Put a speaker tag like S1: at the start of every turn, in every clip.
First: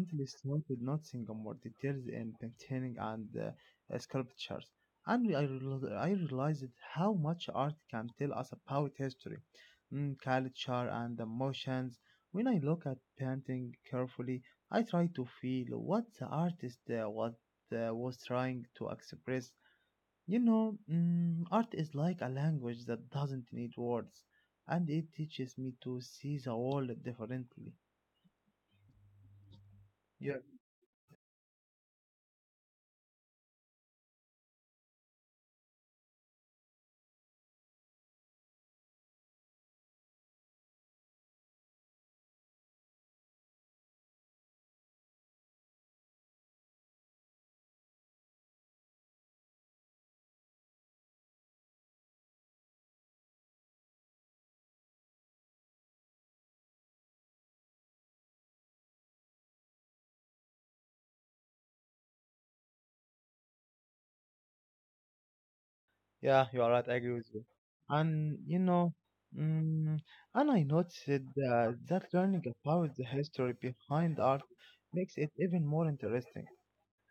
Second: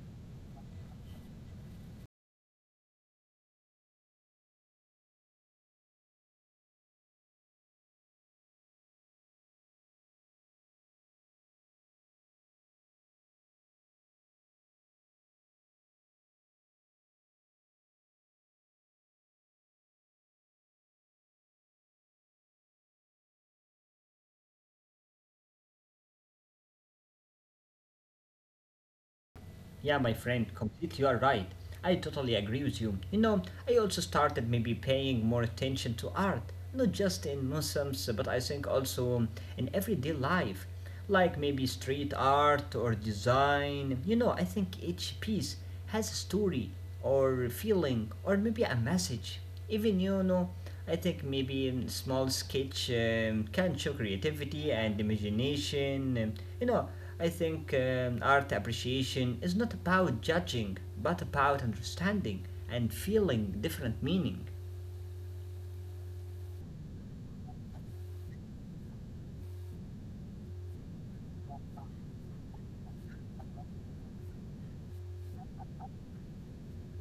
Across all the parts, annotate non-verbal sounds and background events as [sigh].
S1: recently started noticing more details in painting and sculptures, and I realized how much art can tell us about history, culture, and emotions. When I look at painting carefully, I try to feel what the artist was trying to express. You know, art is like a language that doesn't need words, and it teaches me to see the world differently.
S2: Yeah, my
S1: Yeah,
S2: friend, completely you are right. I totally agree with you. You know, I also started maybe paying more attention to art, not just in museums, but I think also in everyday life, like maybe street art or design. You know, I think each piece has a story or feeling or maybe a message. Even you know, I think maybe a small sketch can show creativity and imagination. You know, I think art appreciation is not about judging, but about understanding and feeling different meaning.
S1: yeah, you are right. I agree with you. And you know, mm, and I noticed that learning about the history behind art makes it even more interesting.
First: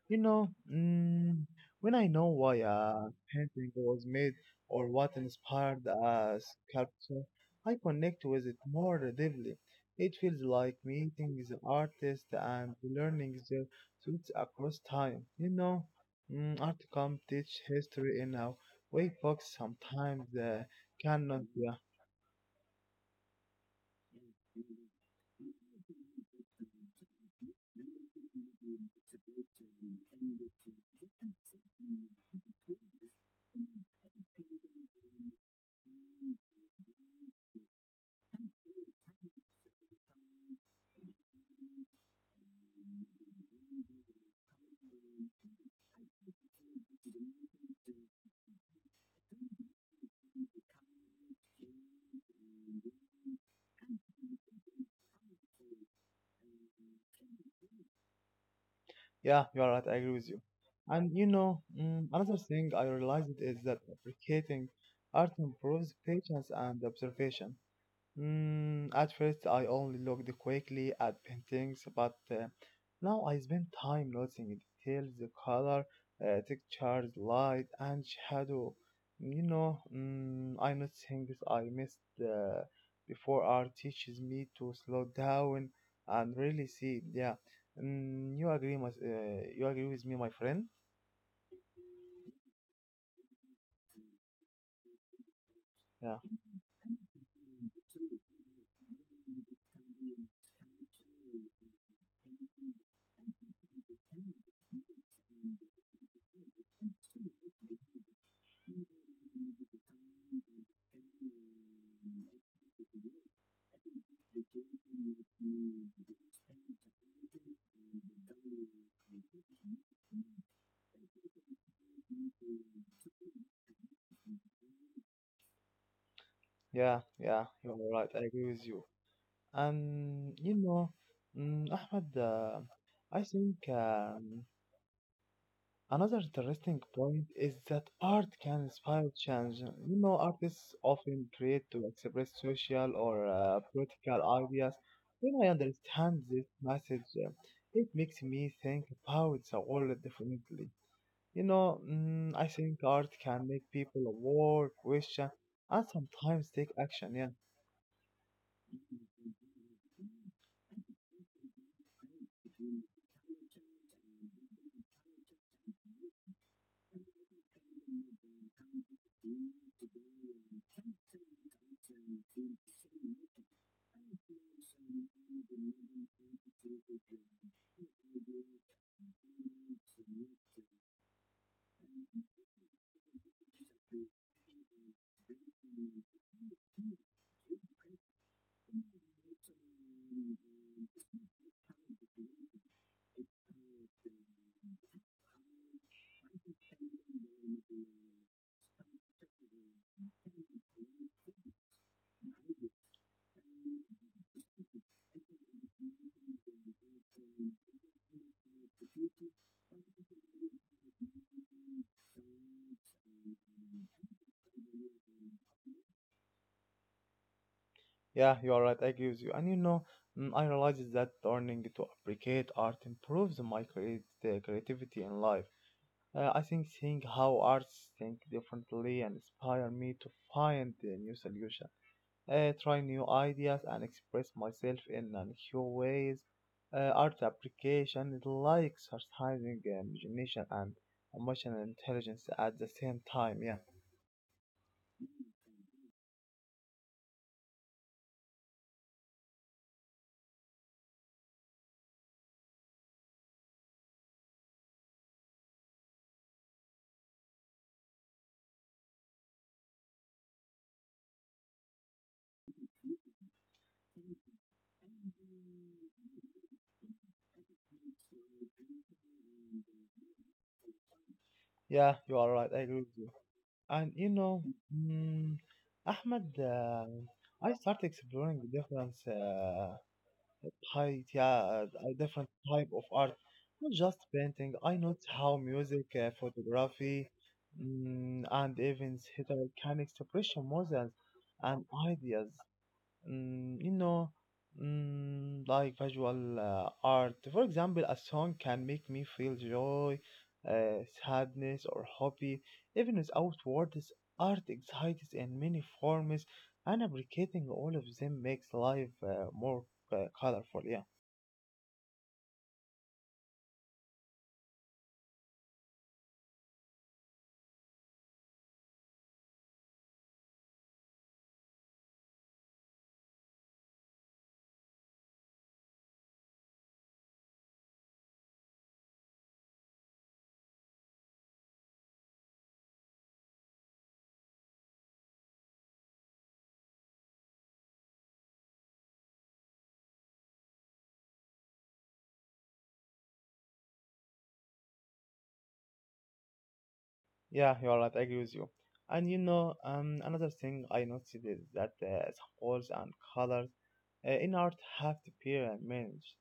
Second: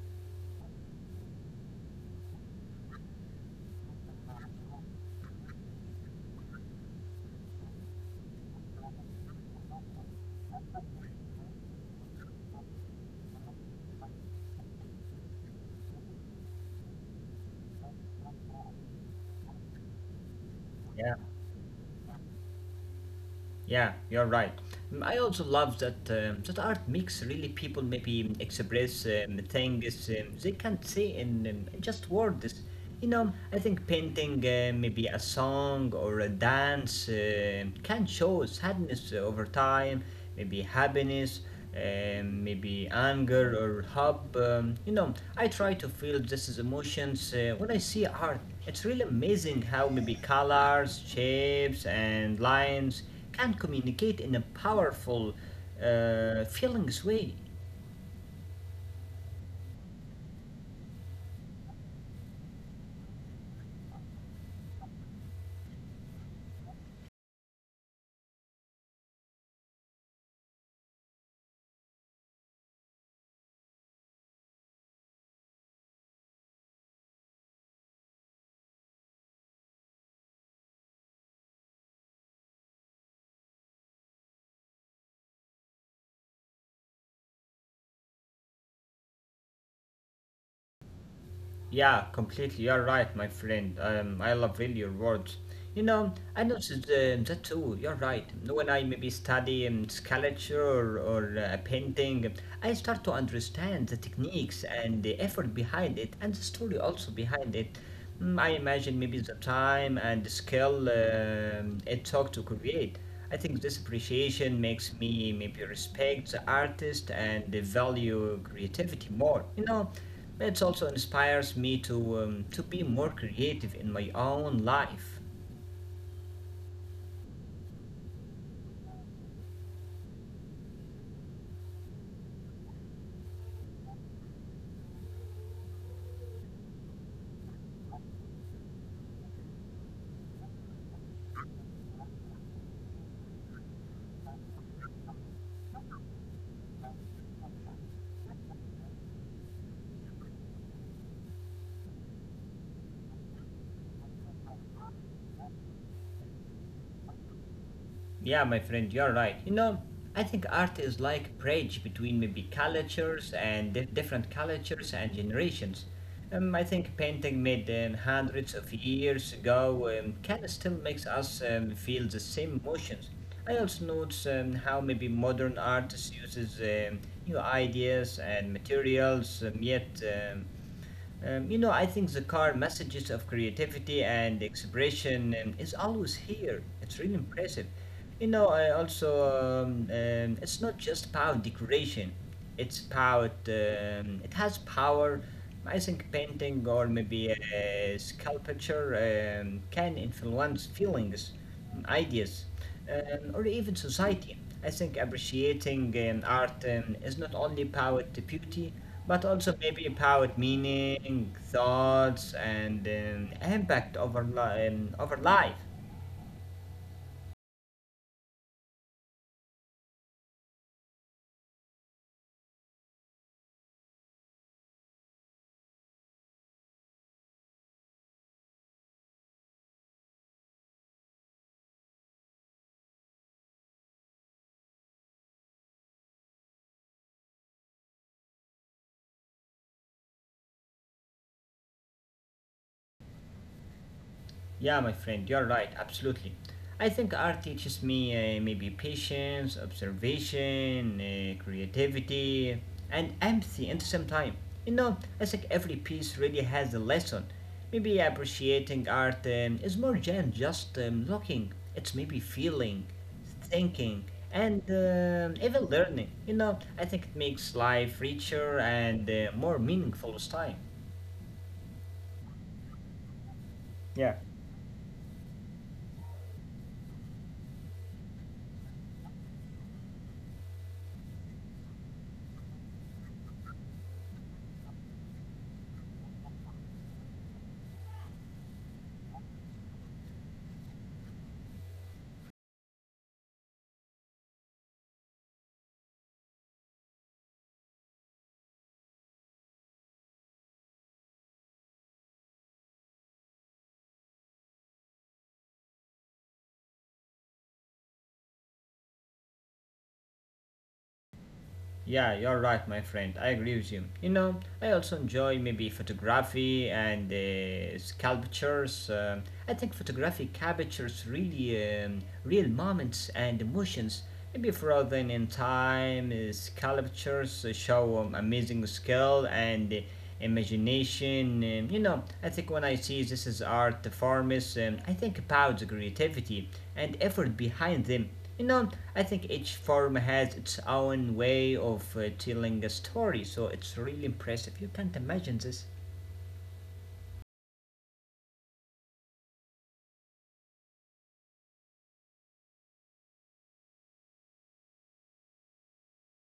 S1: You know, when I know why a painting was made or what inspired a sculpture, I connect with it more deeply. It feels like meeting the artist and learning their truths across time. You know, art can teach history in a way books sometimes
S2: Yeah.
S1: cannot. Yeah.
S2: Yeah, you're right. Mm, I also love that that art makes really people maybe express things they can't say in just words. You know, I think painting maybe a song or a dance can show sadness over time, maybe happiness maybe anger or hope. You know, I try to feel just as emotions when I see art. It's really amazing how maybe colors, shapes, and lines can communicate in a powerful, feelings way.
S1: Yeah, you are right. I agree with you. And you know, another thing I realized is that appreciating art improves patience and observation. At first, I only looked quickly at paintings, but now I spend time noticing details, the color, textures, light, and shadow. You know, I notice things I missed before. Art teaches me to slow down and really see. Yeah, you you agree with me, my friend?
S2: Yeah, completely. You're right, my friend. I love really your words. You know,
S1: Yeah.
S2: I noticed that too. You're right. When I maybe study sculpture or painting, I start to understand the techniques and the effort behind it and the story also behind it. Mm, I imagine maybe the time and the skill it took to create. I think this appreciation makes me maybe respect the artist and the value creativity more. You know, it also inspires me to be more creative in my own life.
S1: Yeah, you are right. I agree with you. And you know, Ahmed, I think another interesting point is that art can inspire change. You know, artists often create to express social or political ideas. When I understand this message, it makes me think about the world differently. You know, I think art can make people aware, question, and sometimes take action. Yeah.
S2: Yeah, my friend, you're right. You know, I think art is like bridge between maybe cultures and different cultures and generations. I think painting made hundreds of years ago can still makes us feel the same emotions. I also notice how maybe modern artists uses new ideas and materials, yet you know, I think the car messages of creativity and expression is always here. It's really impressive. You know, I also it's not just about decoration. It's about it has power. I think painting or maybe a sculpture can influence feelings, ideas or even society. I think appreciating art is not only about the beauty, but also maybe about meaning, thoughts, and impact over, over life.
S1: Yeah, you are right. I agree with you. And you know, I realized that learning to appreciate art improves my creativity in life. I think seeing how artists think differently and inspire me to find the new solution, try new ideas, and express myself in a new ways. Art application is like exercising imagination and emotional intelligence at the same time. Yeah,
S2: Yeah, my friend, you're right, absolutely. I think art teaches me maybe patience, observation, creativity, and empathy at the same time. You know, I think every piece really has a lesson. Maybe appreciating art is more than just looking, it's maybe feeling, thinking, and even learning. You know, I think it makes life richer and more meaningful with time.
S1: yeah, you are right. I agree with you. And you
S2: Yeah.
S1: know, mm, Ahmed, I started exploring different type, yeah, uh, different type of art, not just painting. I noticed how music, photography, and even theater can express emotions and ideas, you know, like visual art. For example, a song can make me feel joy, sadness, or happy, even without words. Art excites in many forms, and appreciating all of them makes life more colorful. Yeah.
S2: Yeah, you're right, my friend. I agree with you. You know, I also enjoy maybe photography and sculptures. I think photography captures really real moments and emotions. Maybe frozen in time, sculptures show amazing skill and imagination. You know, I think when I see this as art forms, I think about the creativity and effort behind them. You know, I think each form has its own way of telling a story, so it's really impressive. You can't imagine this.
S1: Yeah, you're right. I agree with you. And you know, another thing I noticed is that schools and colors in art have to be managed.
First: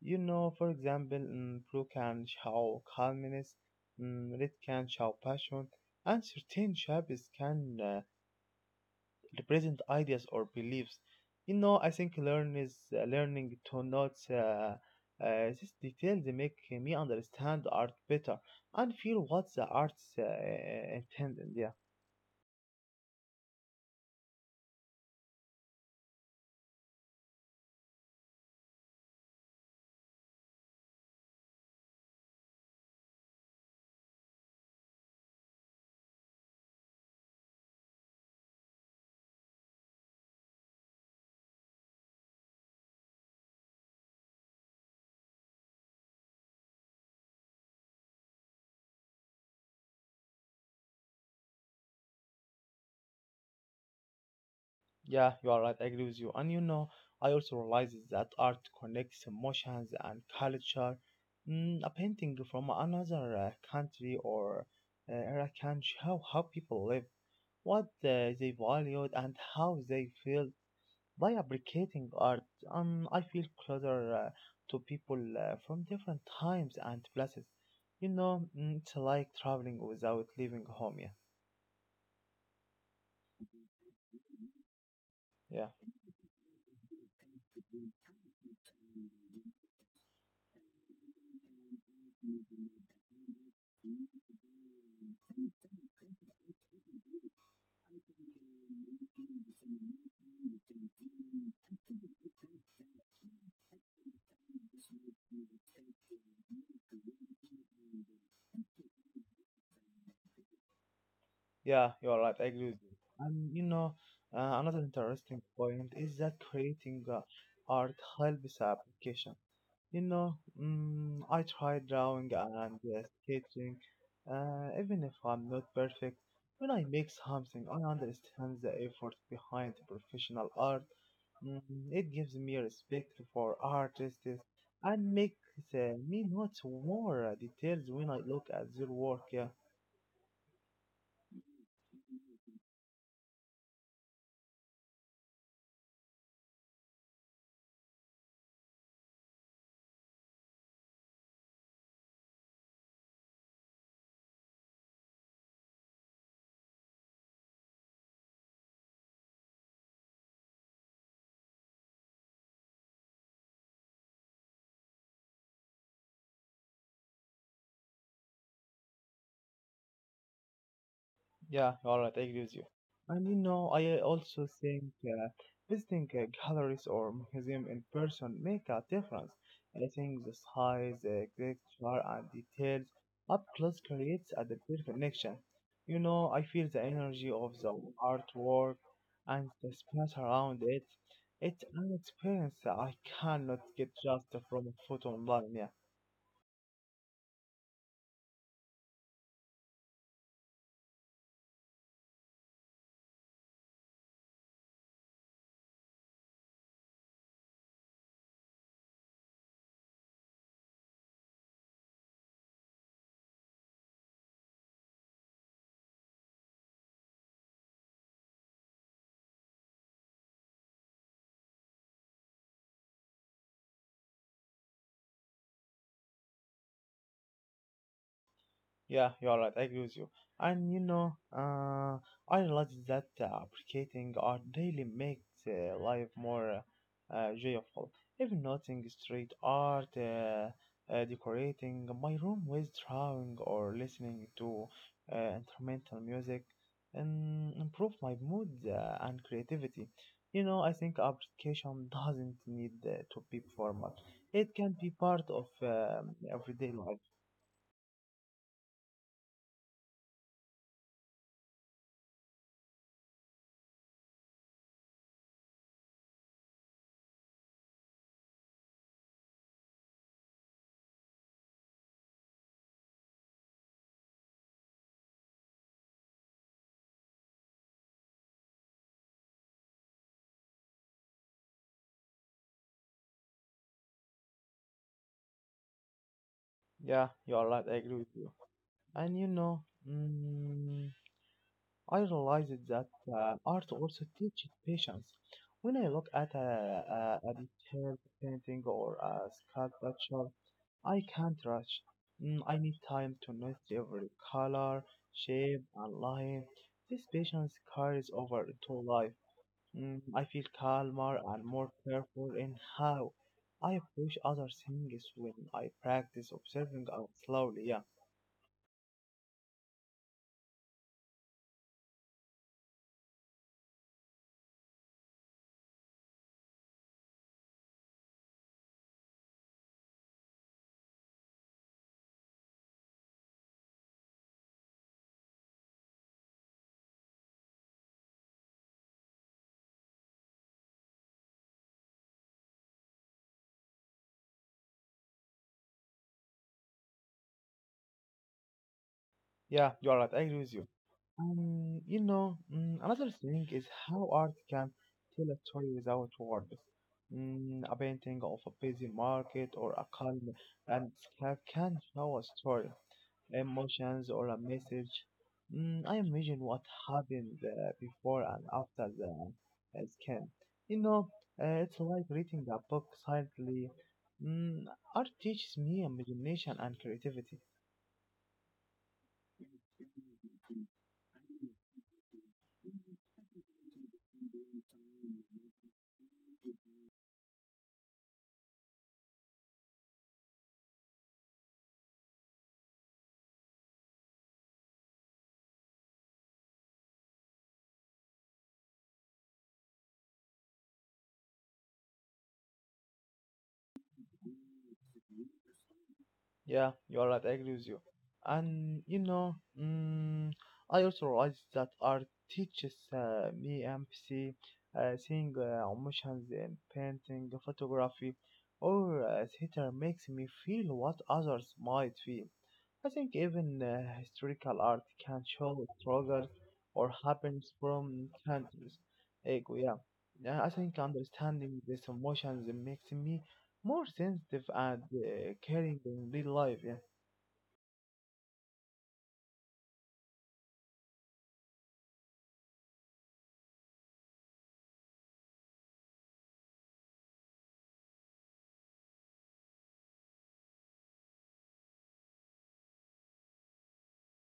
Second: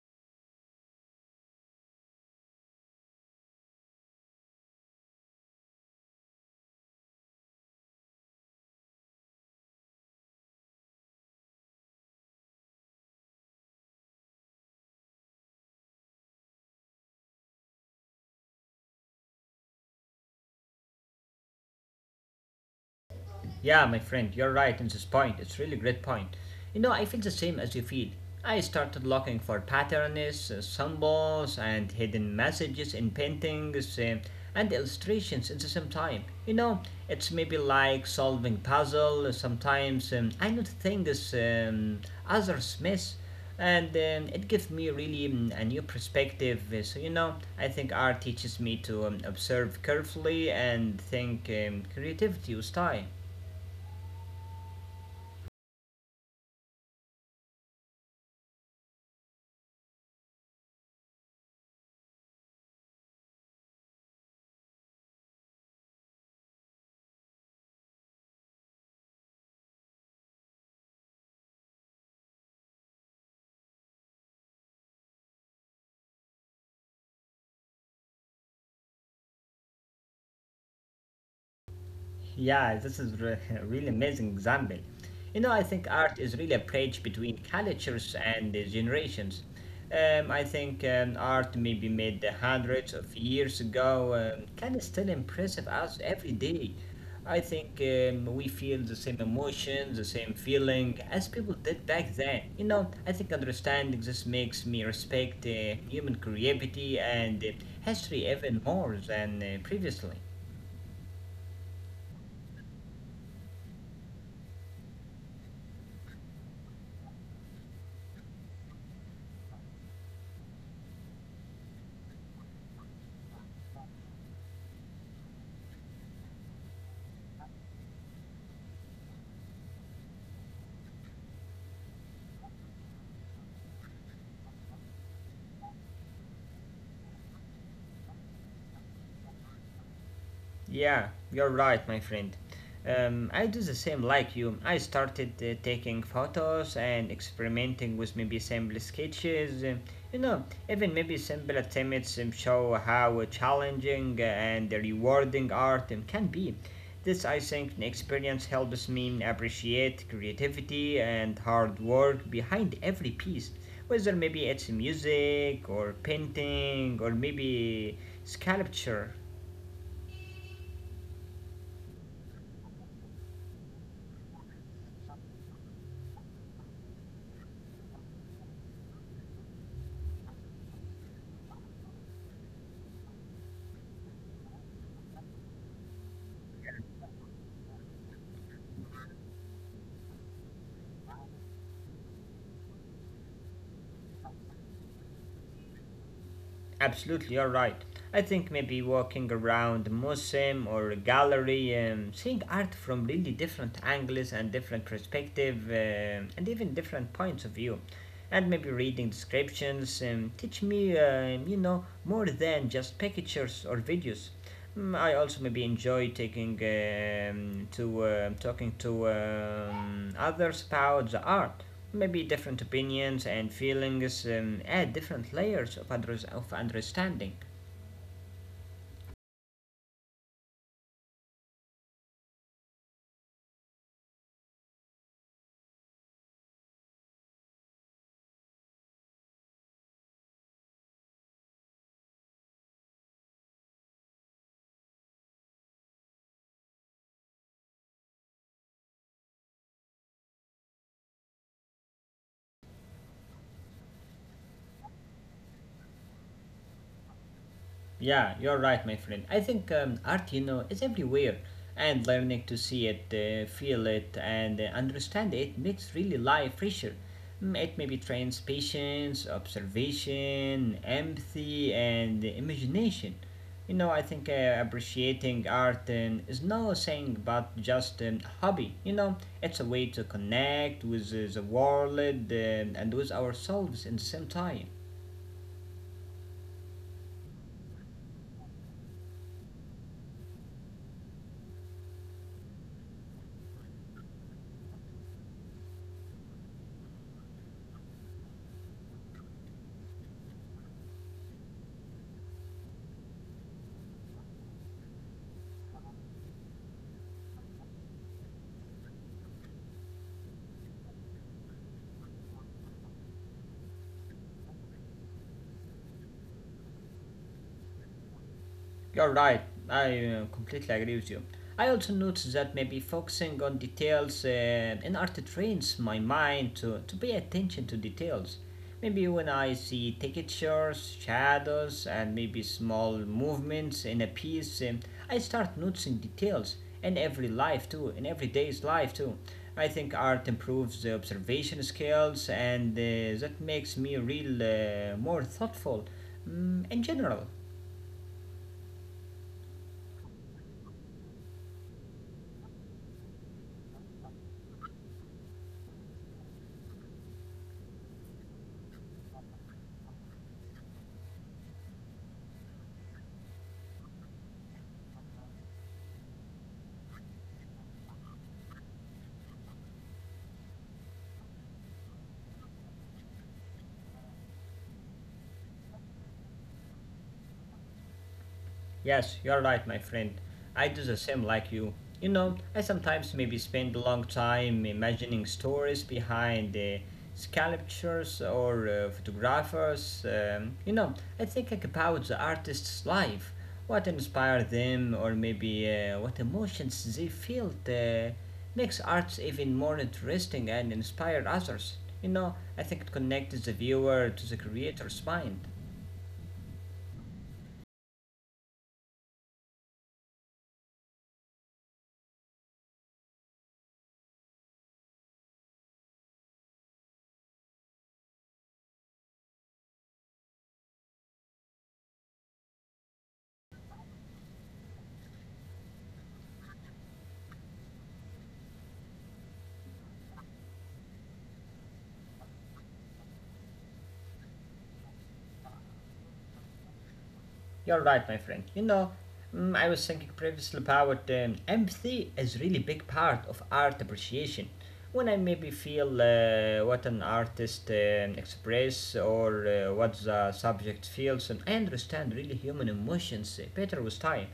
S1: You know, for example, blue can show calmness, red can show passion, and certain shapes can represent ideas or beliefs. You know, I think learning to note these details make me understand art better and feel what the arts intended. Yeah,
S2: Yeah, my friend, you're right in this point. It's really great point. You know, I feel the same as you feel. I started looking for patterns, symbols, and hidden messages in paintings and illustrations at the same time. You know, it's maybe like solving puzzle. Sometimes I note things others miss, and it gives me really a new perspective. So you know, I think art teaches me to observe carefully and think creativity with time.
S1: yeah, you are right. I agree with you. And you know, I also realize that art connects emotions and culture. A painting from another country or era can show how people live, what they valued and how they feel. By appreciating art, I feel closer to people from different times and places. You know, it's like traveling without leaving home. Yeah,
S2: Yeah, [laughs] really amazing example. You know, I
S1: yeah,
S2: think art is really a bridge between cultures and generations. I think art maybe made hundreds of years ago can still impress us every day. I think we feel the same emotions, the same feeling as people did back then. You know, I think understanding this makes me respect human creativity and history even more than previously.
S1: yeah. You're right. I agree with you. And you know, another interesting point is that creating art helps application. You know, I try drawing and sketching, even if I'm not perfect. When I make something, I understand the effort behind professional art. It gives me respect for artists and makes me note more details when I look at their work. Yeah.
S2: Yeah, you're right, my friend. I do the same like you. I started taking photos and experimenting with maybe simple sketches. You know, even maybe simple attempts show how challenging and rewarding art can be. This, I think, experience helps me appreciate creativity and hard work behind every piece, whether maybe it's music or painting or maybe sculpture.
S1: Yeah, all right, I agree with you. And you know, I also think visiting galleries or museum in person make a difference. I think the size, the texture, and details up close creates a deeper connection. You know, I feel the energy of the artwork and the space around it. It's an experience that I cannot get just from a photo online. Yeah.
S2: Absolutely, you're right. I think maybe walking around a museum or a gallery, seeing art from really different angles and different perspective, and even different points of view and maybe reading descriptions teach me, you know, more than just pictures or videos. Mm, I also maybe enjoy taking to talking to others about the art. Maybe different opinions and feelings add different layers of understanding.
S1: Yeah, you're right. I agree with you. And you know, I realized that appreciating art really makes life more joyful. Even noting street art, decorating my room with drawing or listening to instrumental music, improve my mood and creativity. You know, I think appreciation doesn't need to be formal. It can be part of everyday life.
S2: Yeah, you're right, my friend. I think art, you know, is everywhere, and learning to see it, feel it, and understand it makes really life richer. Mm, it maybe trains patience, observation, empathy, and imagination. You know, I think appreciating art is no saying but just a hobby. You know, it's a way to connect with the world and with ourselves in the same time.
S1: Yeah, you're right. I agree with you. And you know, mm, I realized that art also teaches patience. When I look at a detailed painting or a sculpture, I can't rush. I need time to notice every color, shape, and line. This patience carries over into life. I feel calmer and more careful in how I approach other things when I practice observing and slowly. Yeah,
S2: You're right, I completely agree with you. I also noticed that maybe focusing on details in art trains my mind to pay attention to details. Maybe when I see textures, shadows, and maybe small movements in a piece, I start noticing details in every life too, in every day's life too. I think art improves the observation skills, and that makes me real more thoughtful in general.
S1: yeah, you are right. I agree with you. You know, another thing is how art can tell a story without words. A painting of a busy market or a calm landscape can show a story, emotions, or a message. I imagine what happened before and after the scan. You know, it's like reading a book silently. Mm, Art teaches me imagination and creativity.
S2: Yes, you're right, my friend. I do the same like you. You know, I sometimes maybe spend a long time imagining stories behind the sculptures or photographers. You know, I think about the artist's life, what inspired them, or maybe what emotions they felt. Makes arts even more interesting and inspire others. You know, I think it connects the viewer to the creator's mind.
S1: Yeah, you're right. I agree with you. And you know, I also realized that art teaches me empathy, seeing emotions in painting, photography, or theater makes me feel what others might feel. I think even historical art can show struggles or happens from countries. Like, yeah. Yeah, I think understanding these emotions makes me more sensitive and caring in real life. Yeah,
S2: You're right, my friend. You know, mm, I was thinking previously about empathy is really big part of art appreciation. When I maybe feel what an artist express or what the subject feels, and I understand really human emotions better with time.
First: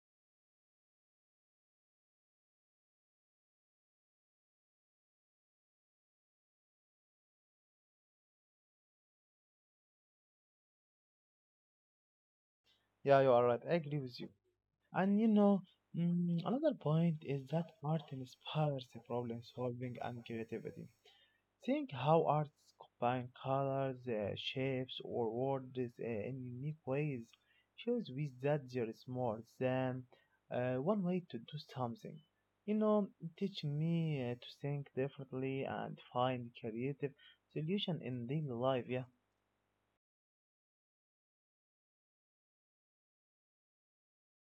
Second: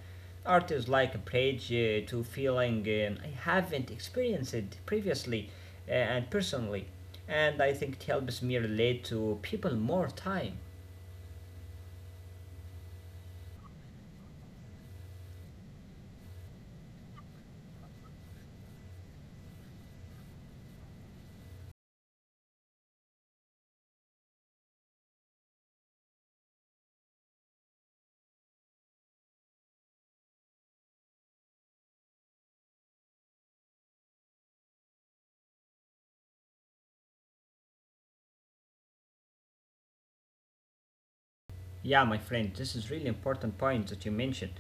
S2: Art is like a bridge to feeling I haven't experienced it previously and personally, and I think it helps me relate to people more time.
S1: yeah, you are right. I agree with you. And you know, another point is that art inspires the problem solving and creativity. Think how arts combine colors, shapes, or words in unique ways shows with that there is more than one way to do something. You know, teach me to think differently and find creative solution in real life. Yeah.
S2: Yeah, my friend, this is really important point that you mentioned.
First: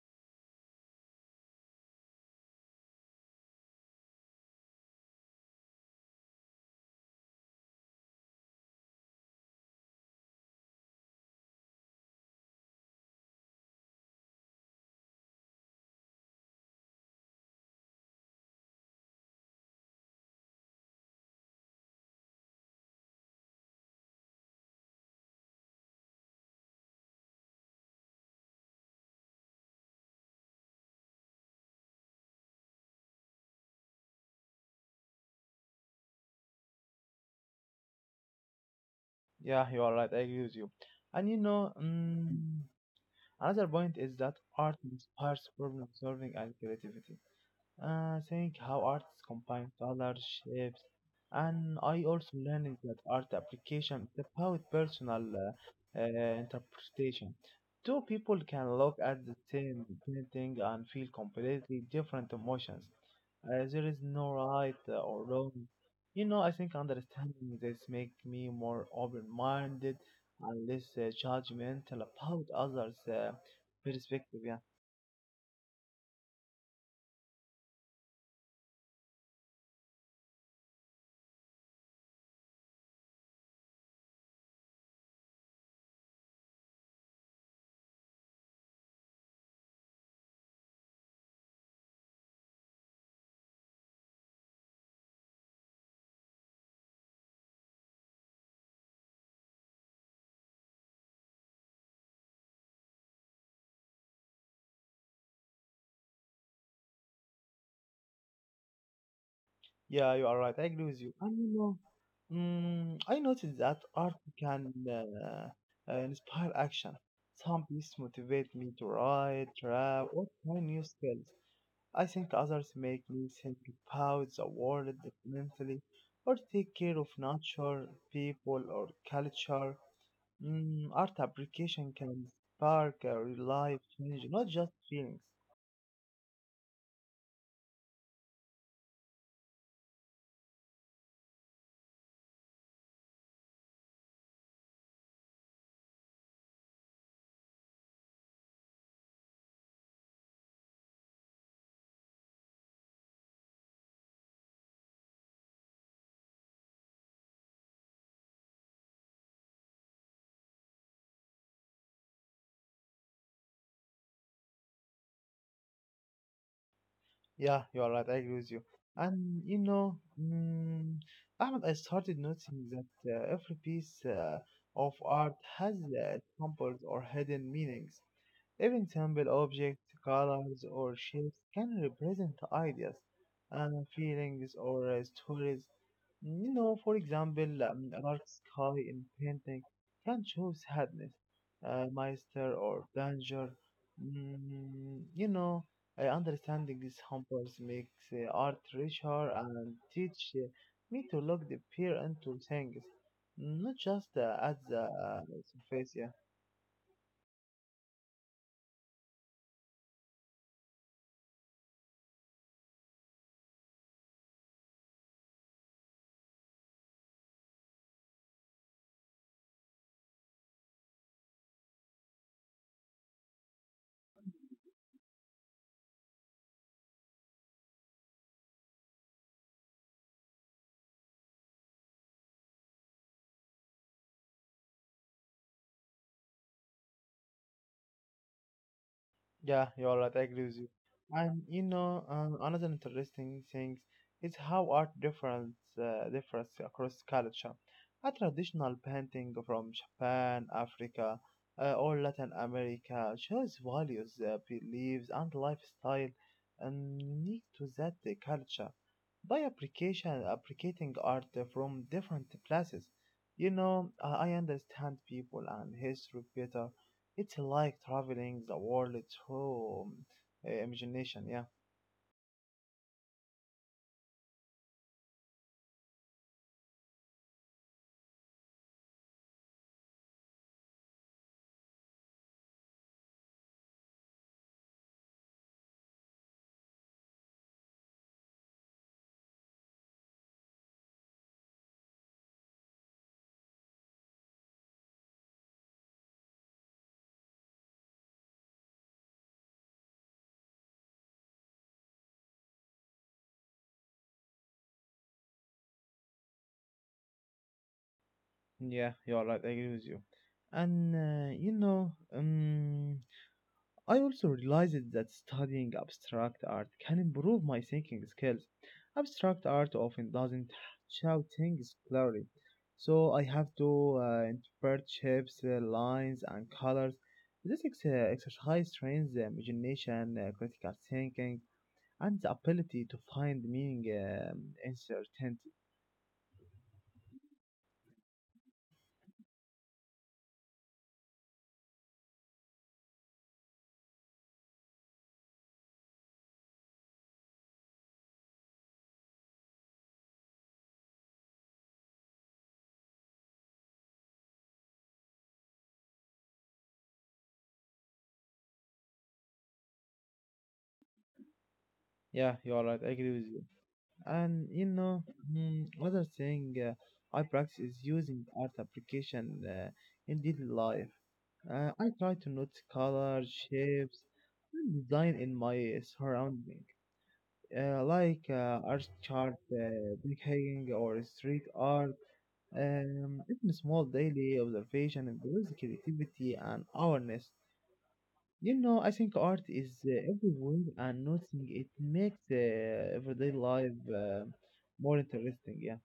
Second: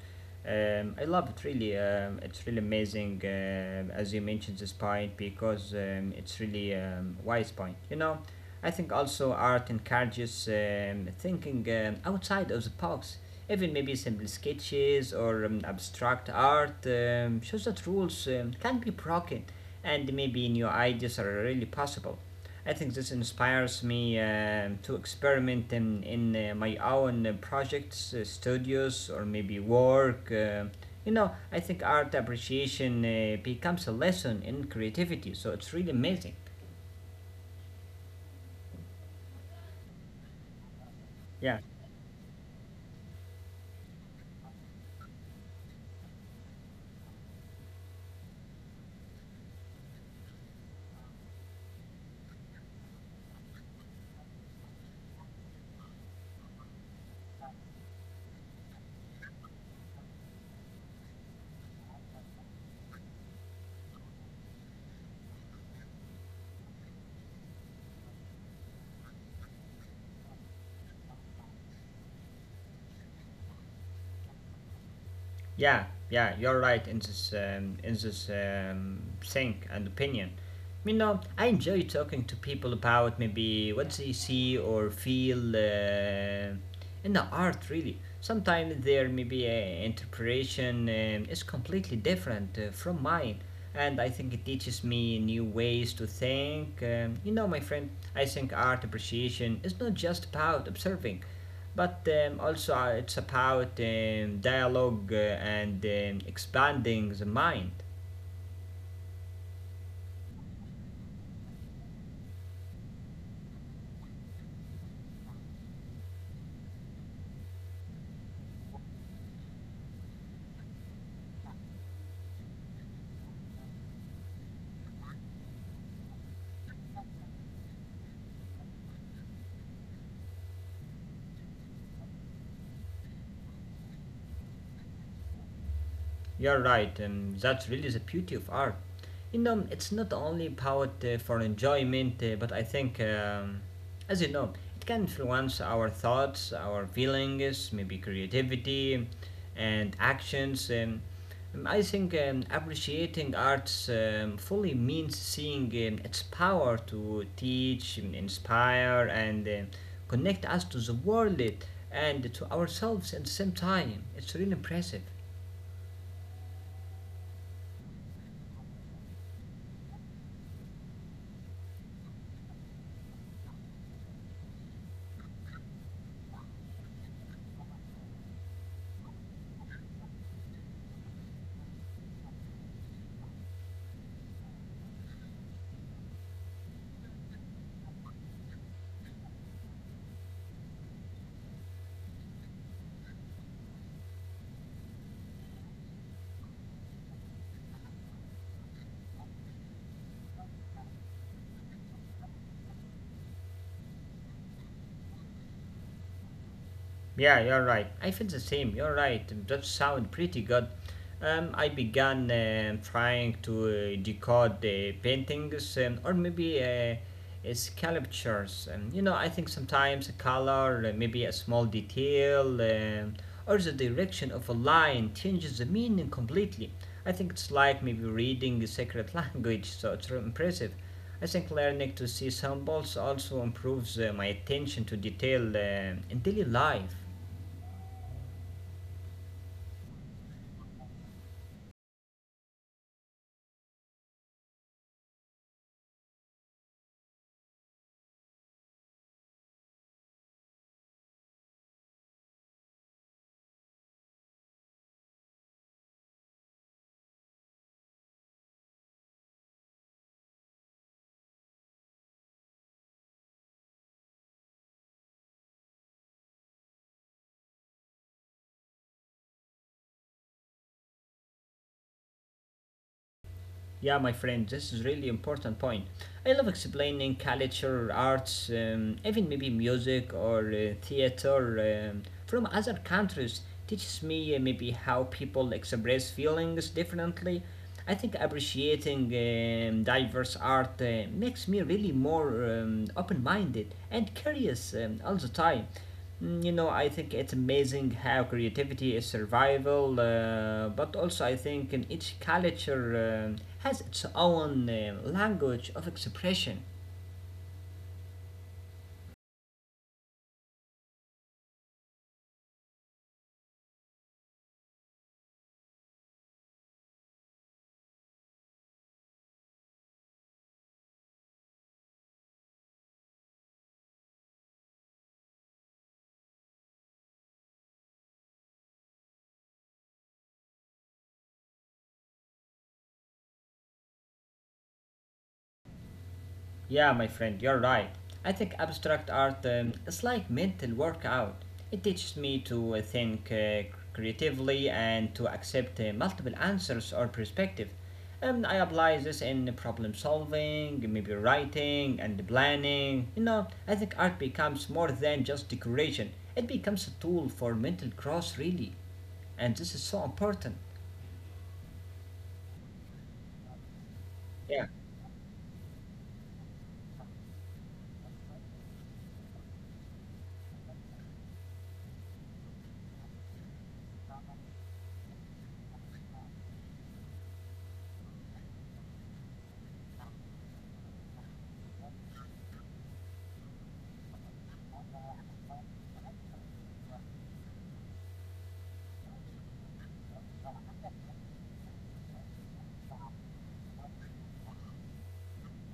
S2: I love it really. It's really amazing, as you mentioned this point because it's really wise point. You know, I think also art encourages thinking outside of the box. Even maybe simple sketches or abstract art shows that rules can be broken, and maybe new ideas are really possible. I think this inspires me to experiment in my own projects, studios, or maybe work. You know, I think art appreciation becomes a lesson in creativity, so it's really amazing.
S1: Yeah, you are right. I agree with you. And you
S2: Yeah.
S1: know, another point is that art inspires problem solving and creativity. Think how artists combine colors, shapes, and I also learned that art application is about personal interpretation. Two people can look at the same painting and feel completely different emotions. There is no right or wrong. You know, I think understanding this make me more open-minded and less judgmental about others' perspective. Yeah,
S2: Yeah, yeah, you're right in this um, thing and opinion. You know, I enjoy talking to people about maybe what they see or feel in the art. Really, sometimes their maybe interpretation is completely different from mine, and I think it teaches me new ways to think. You know, my friend, I think art appreciation is not just about observing but also it's about dialogue and expanding the mind.
S1: yeah, you are right. I agree with you. And you know, I noticed that art can inspire action. Some pieces motivate me to write, rap, or try new skills. I think others make me think about the world differently or take care of nature, people, or culture. Art application can spark a real life change, not just feelings.
S2: You're right, that's really the beauty of art. You know, it's not only about for enjoyment, but I think, as you know, it can influence our thoughts, our feelings, maybe creativity and actions. I think appreciating arts fully means seeing its power to teach, inspire, and connect us to the world and to ourselves at the same time. It's really impressive.
S1: Yeah, you are right, I agree with you. And you know, Ahmed, I started noticing that every piece of art has symbols or hidden meanings. Even simple objects, colors, or shapes can represent ideas, uh, feelings, or stories. You know, for example, a dark sky in painting can show sadness, meister, or danger. You know, understanding these samples makes art richer and teach me to look deeper into things, not just at the surface. Yeah.
S2: Yeah, you're right. I feel the same. You're right. That sound pretty good. I began trying to decode the paintings or maybe sculptures. You know, I think sometimes a color, maybe a small detail, or the direction of a line changes the meaning completely. I think it's like maybe reading a secret [laughs] language, so it's really impressive. I think learning to see symbols also improves my attention to detail in daily life.
S1: Yeah, you're right. I agree with you. And you know, another interesting thing is how art difference differs across culture. A traditional painting from Japan, Africa, or Latin America shows values, beliefs, and lifestyle unique to that culture. Applicating art from different places, you know, I understand people and history better. It's like traveling the world through imagination. Yeah,
S2: Yeah, my friend, this is really important point. I love explaining culture, arts, even maybe music or theater from other countries. Teaches me maybe how people express feelings differently. I think appreciating diverse art makes me really more open-minded and curious all the time. You know, I think it's amazing how creativity is survival, but also I think in each culture um has its own language of expression.
S1: yeah, you are right. I agree with you. And you know, I also realized that studying abstract art can improve my thinking skills. Abstract art often doesn't show things clearly, so I have to interpret shapes, lines, and colors. This exercise trains the imagination, critical thinking, and the ability to find meaning in certainty.
S2: Yeah, my friend, you're right. I think abstract art is like mental workout. It teaches me to think creatively and to accept multiple answers or perspective. I apply this in problem solving, maybe writing and planning. You know, I think art becomes more than just decoration. It becomes a tool for mental growth, really, and this is so important.
S1: Yeah, you are right. I agree with you. And you
S2: Yeah.
S1: know, other thing I practice is using art application in daily life. I try to notice colors, shapes, and design in my surrounding, like art chart, brick hanging, or street art. It's a small daily observation and builds creativity and awareness. You know, I think art is everywhere, and noticing it makes everyday life more interesting. Yeah,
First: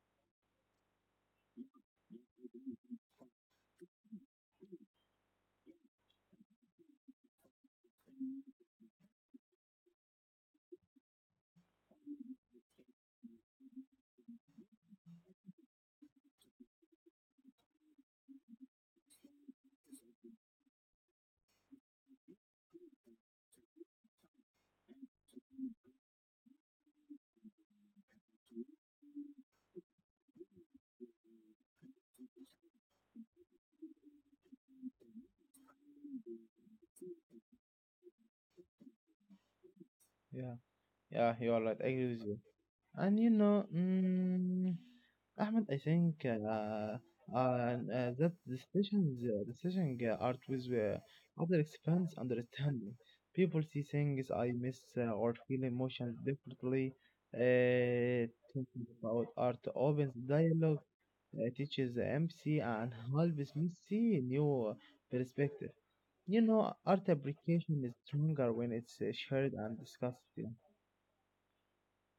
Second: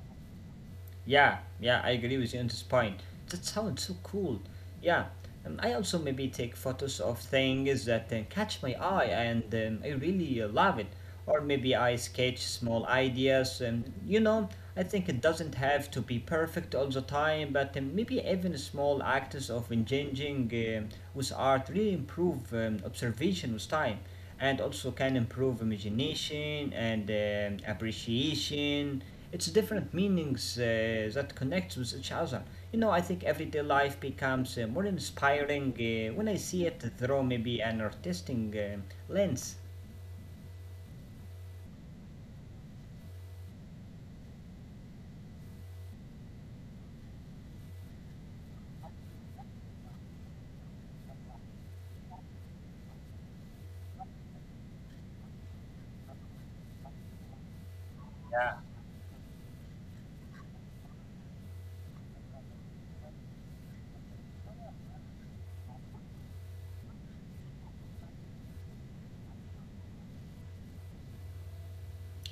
S2: Yeah, yeah, I agree with you on this point. That sounds so cool. Yeah, I also maybe take photos of things that catch my eye and I really love it. Or maybe I sketch small ideas. And you know, I think it doesn't have to be perfect all the time, but maybe even small acts of engaging um, with art really improve observation with time and also can improve imagination and appreciation. It's different meanings that connect with each other. You know, I think everyday life becomes more inspiring when I see it through maybe an artistic lens.
S1: yeah, yeah. You are right. I agree with you. And you know, mm, Ahmed, I think uh, that decision art with other expands understanding. People see things I miss or feel emotions differently. Thinking about art opens dialogue, teaches empathy, and helps me see new perspective. You know, art application is stronger when it's shared and discussed. Yeah,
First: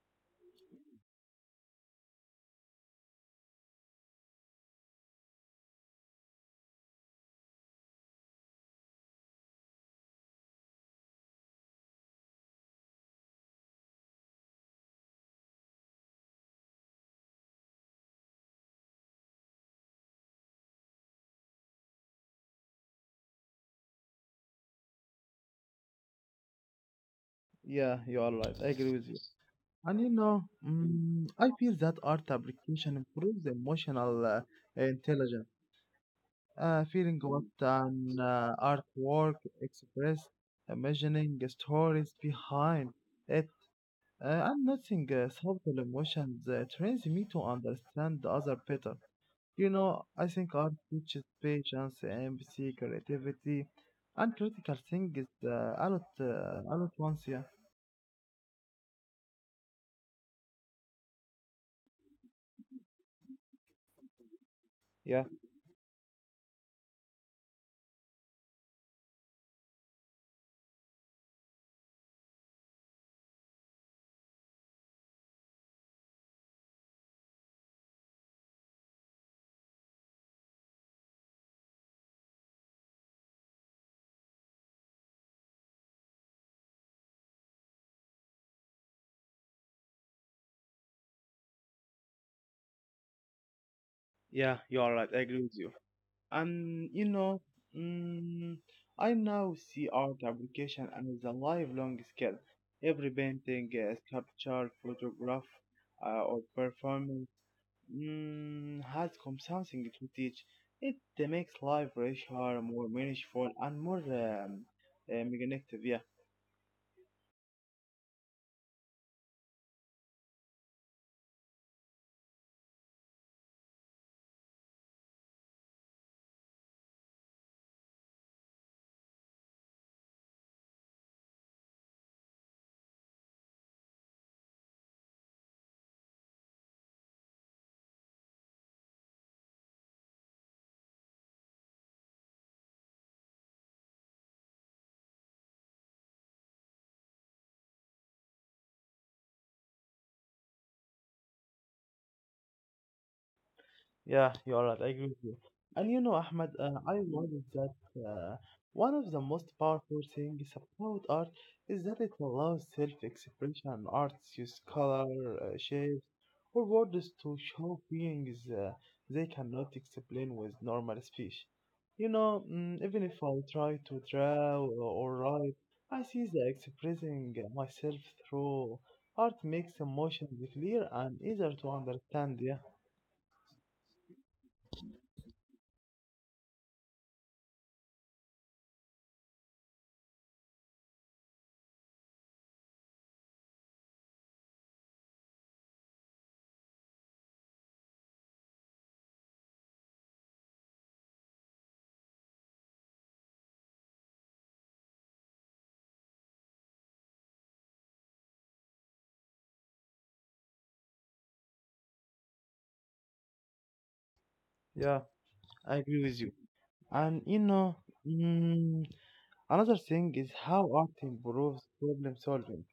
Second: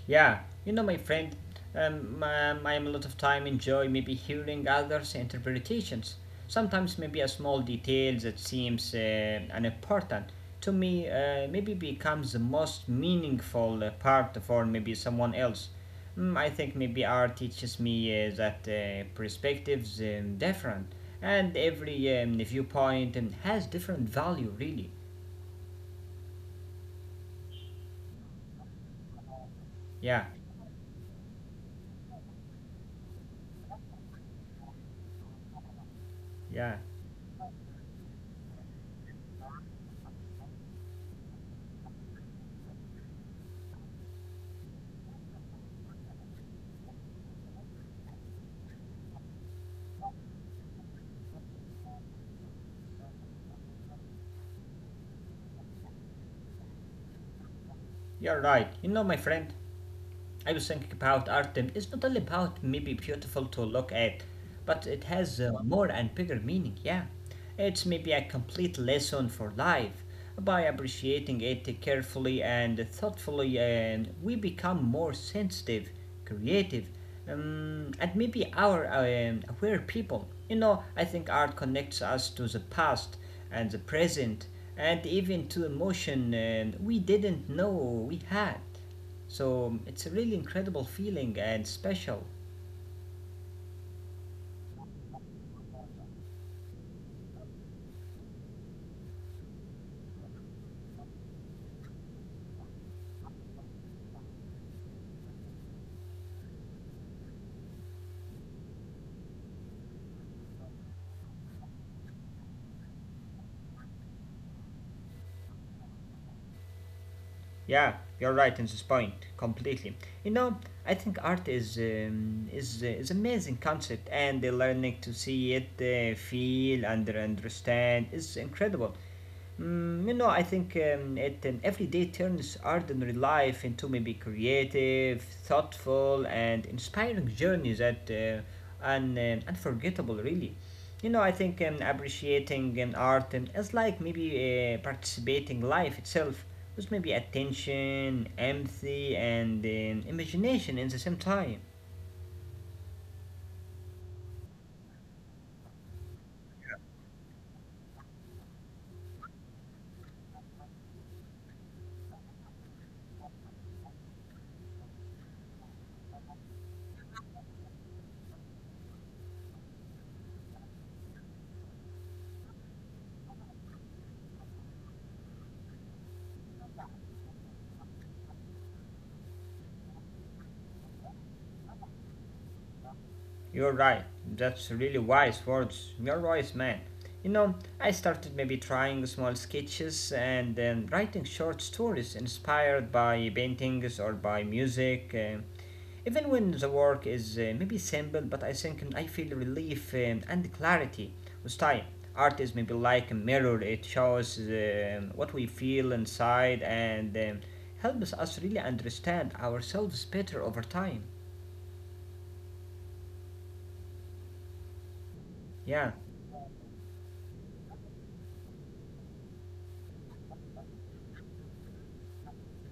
S2: Yeah, you know, my friend, I am a lot of time enjoy maybe hearing others' interpretations. Sometimes maybe a small detail that seems unimportant to me maybe becomes the most meaningful part for maybe someone else. I think maybe art teaches me that perspectives different, and every viewpoint has different value. Really,
S1: yeah, you are right. I agree with you. And you
S2: yeah,
S1: know, mm, I feel that art application improves emotional intelligence,
S2: yeah,
S1: feeling what an artwork express, imagining the stories behind it, and noticing subtle emotions trains me to understand the other better. You know, I think art teaches patience, empathy, creativity, and critical thinking is a lot once, yeah.
S2: you're right. You know, my friend, I was thinking about art. It's not only about maybe beautiful to look at, but it
S1: Yeah,
S2: has more and bigger meaning. Yeah, it's maybe a complete lesson for life. By appreciating it carefully and thoughtfully, and we become more sensitive, creative, and maybe our aware people. You know, I think art connects us to the past and the present, and even to emotion we didn't know we had. So it's a really incredible feeling and special.
S1: yeah, you are right. I agree with you. And you know, mm, I now see art application as a lifelong skill. Every painting, sculpture, photograph, or performance mm, has come something to teach. It makes life richer, more meaningful, and more magnetic. Yeah,
S2: Yeah, you're right in this point completely. You know, I think art is amazing concept, and the learning to see it, feel, and understand is incredible. You know, I think it every day turns ordinary life into maybe creative, thoughtful, and inspiring journeys that unforgettable, really. You know, I think appreciating art is like maybe participating life itself with maybe attention, empathy, and imagination in the same time.
S1: yeah, you are right. I agree with you. And you know, Ahmed, I realized that uh, one of the most powerful things about art is that it allows self-expression. Artists use color, shapes, or words to show feelings they cannot explain with normal speech. You know, mm, even if I try to draw or write, I see the expressing myself through art makes emotions clear and easier to understand. Yeah.
S2: You're right, that's really wise words. You're wise man. You know, I started maybe trying small sketches and then writing short stories inspired by paintings or by music. Even when the work is maybe simple, but I think I feel relief and clarity with time. Art is maybe like a mirror, it shows what we feel inside and helps us really understand ourselves better over time.
S1: Yeah. I
S2: Yeah.
S1: agree with you. And you know, mm, another thing is how art improves problem solving.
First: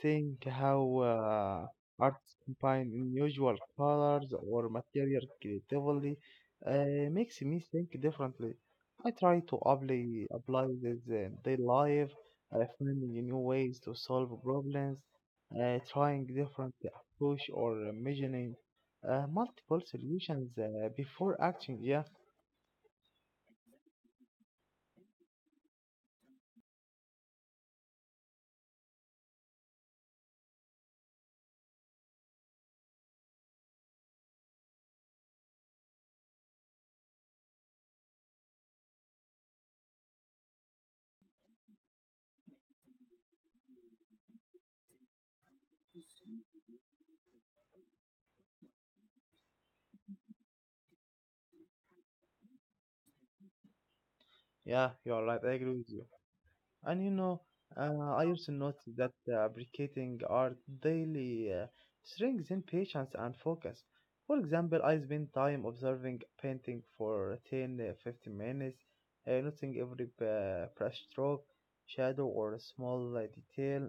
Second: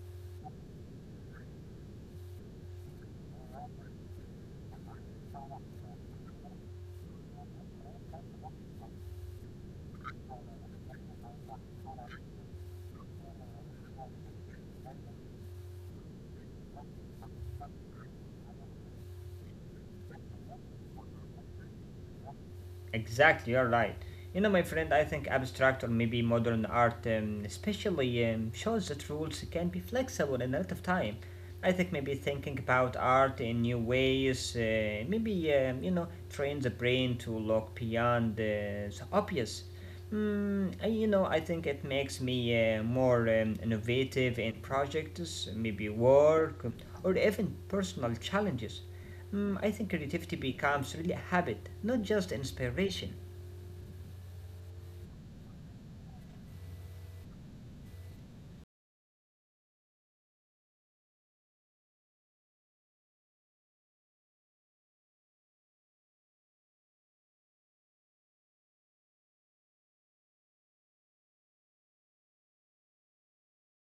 S1: Seeing how arts combine unusual colors or material creatively makes me think differently. I try to apply, apply this in daily life, finding new ways to solve problems, trying different approach or imagining multiple solutions before acting. Yeah.
S2: Exactly, you're right. You know, my friend, I think abstract or maybe modern art, especially, shows that rules can be flexible in a lot of time. I think maybe thinking about art in new ways, maybe, you know, train the brain to look beyond the obvious. You know, I think it makes me more innovative in projects, maybe work, or even personal challenges. Hmm, I think creativity becomes really a habit, not just inspiration.
S1: Yeah, you are right. I agree with you. And you know, I [laughs] also noticed that appreciating art daily strengthens patience and focus. For example, I spend time observing painting for 10 uh, 15 minutes, noticing every brush stroke, shadow, or small detail.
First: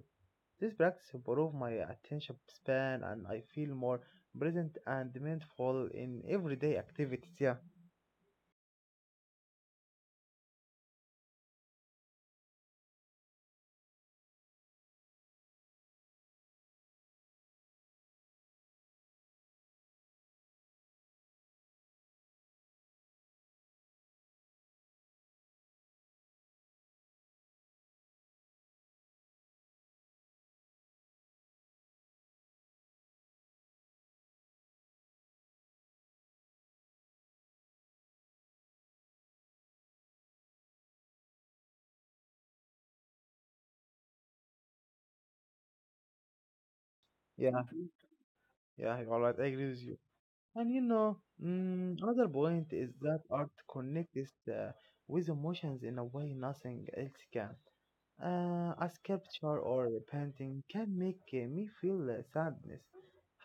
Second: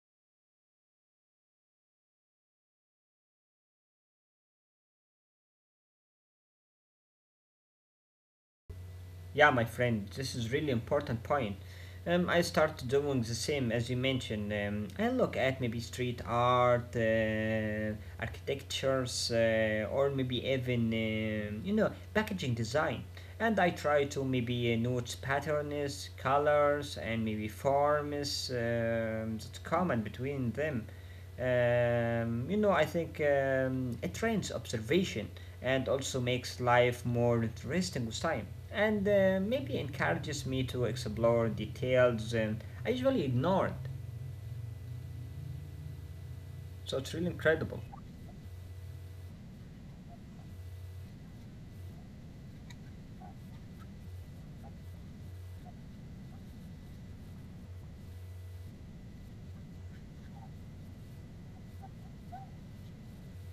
S1: This practice improves my attention span and I feel more present and mindful in everyday activities. Yeah,
S2: Yeah, my friend, this is really important point. I start doing the same as you mentioned. I look at maybe street art, architectures, or maybe even you know packaging design, and I try to maybe note patterns, colors, and maybe forms that common between them. You know, I think it trains observation and also makes life more interesting with time. And maybe encourages me to explore details and I usually ignore it. So it's really
S1: yeah,
S2: incredible.
S1: yeah, you are right. I agree with you. And you know, mm, another point is that art connects with emotions in a way nothing else can. A sculpture or a painting can make me feel sadness,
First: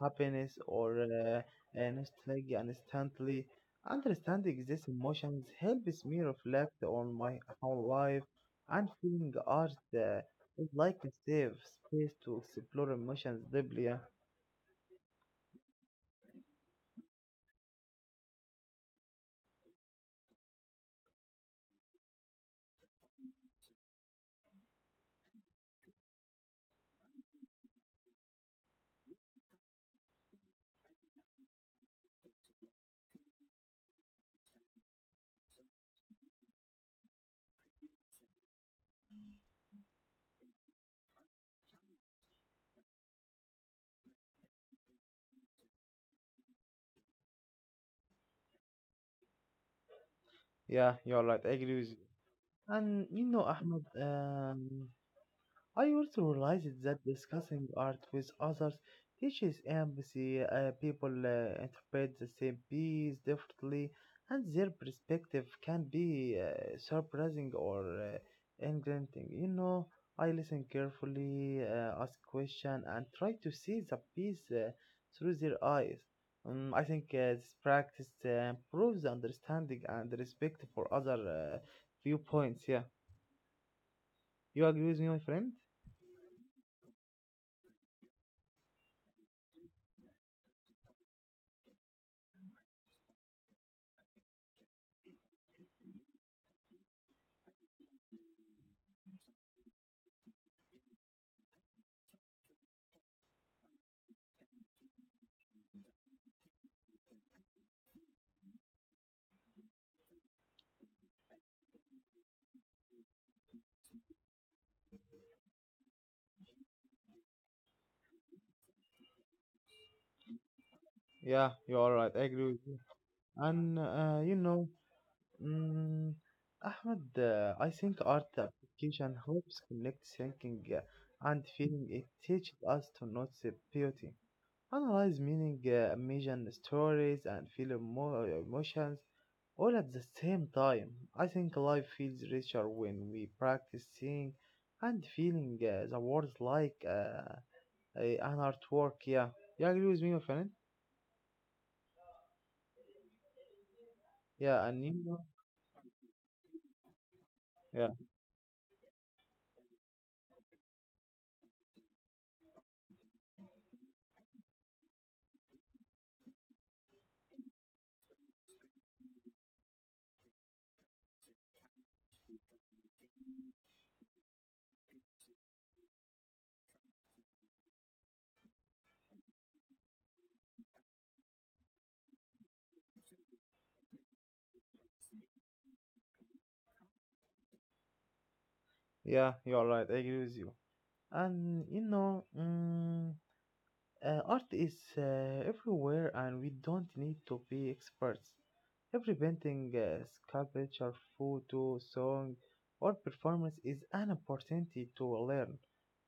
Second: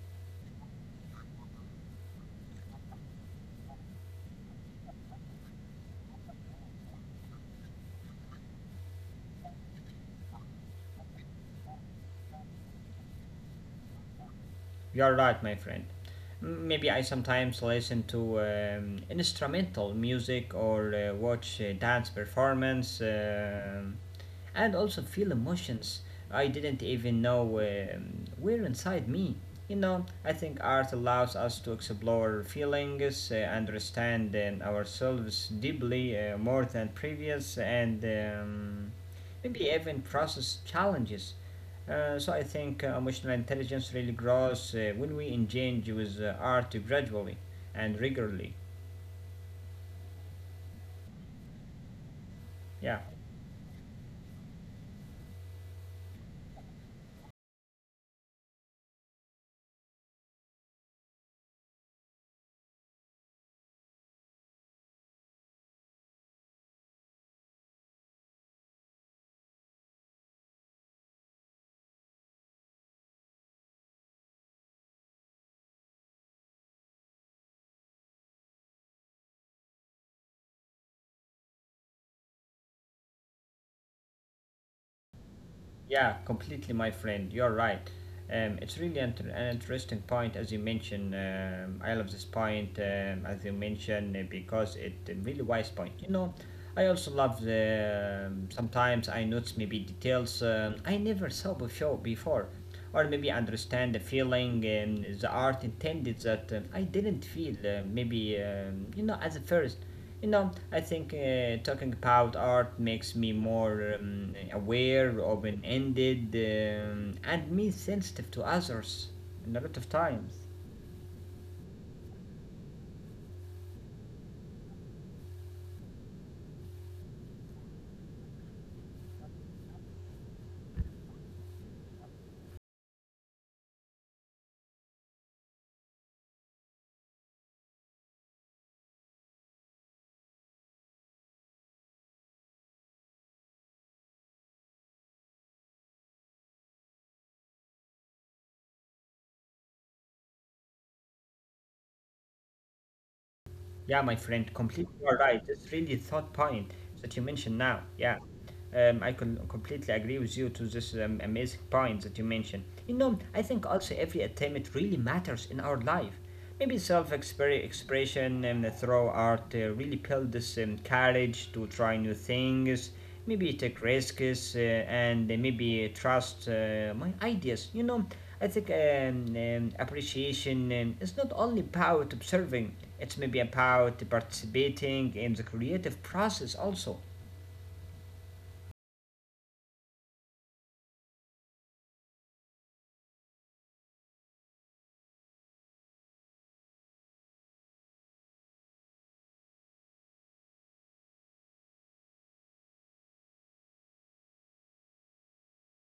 S1: happiness, or nostalgia instantly. Understanding these emotions helps me reflect on my whole life, and feeling art is like a safe space to explore emotions deeply. Yeah,
S2: You're right, my friend. Maybe I sometimes listen to instrumental music or watch dance performance. And also feel emotions I didn't even know were inside me. You know, I think art allows us to explore feelings, understand ourselves deeply more than previous, and maybe even process challenges. So I think emotional intelligence really grows when we engage with art gradually and regularly.
S1: yeah, you're right. I agree with you. And
S2: Yeah.
S1: you know, Ahmed, I also realized that discussing art with others teaches empathy. People interpret the same piece differently, and their perspective can be surprising or engaging. You know, I listen carefully, ask questions, and try to see the piece through their eyes. I think this practice improves understanding and respect for other viewpoints. Yeah. You agree with me, my friend?
S2: Yeah, completely, my friend. You're right. It's really an interesting point, as you mentioned. I love this point, as you mentioned, because it a really wise point. You know, I also love the. Sometimes I notice maybe details I never saw before. Before or maybe understand the feeling the art intended that I didn't feel maybe you know at the first you know I think talking about art makes me more aware open-ended and me sensitive to others in a lot of times.
S1: Yeah, you are right. I agree with you. And you know, mm, Ahmed, I think art application helps connect thinking and feeling. It teaches us to notice the beauty, analyze meaning, imagine stories, and feel emotions all at the same time. I think life feels richer when we practice seeing and feeling the words like an artwork. Yeah, you agree with me, my friend?
S2: Yeah, my friend,
S1: Yeah, and you
S2: completely you
S1: know,
S2: are right. It's really a thought point that you mentioned
S1: yeah,
S2: now. Yeah, I can completely agree with you to this amazing point that you mentioned. You know, I think also every attempt really matters in our life. Maybe self-expression and through art really build this courage to try new things maybe take risks and maybe trust my ideas. You know, I think appreciation is not only about observing, it's maybe about participating in the creative process also.
S1: yeah, you're right. I agree with you. And you know, mm, art is everywhere, and we don't need to be experts. Every painting, sculpture, photo, song, or performance is an opportunity to learn,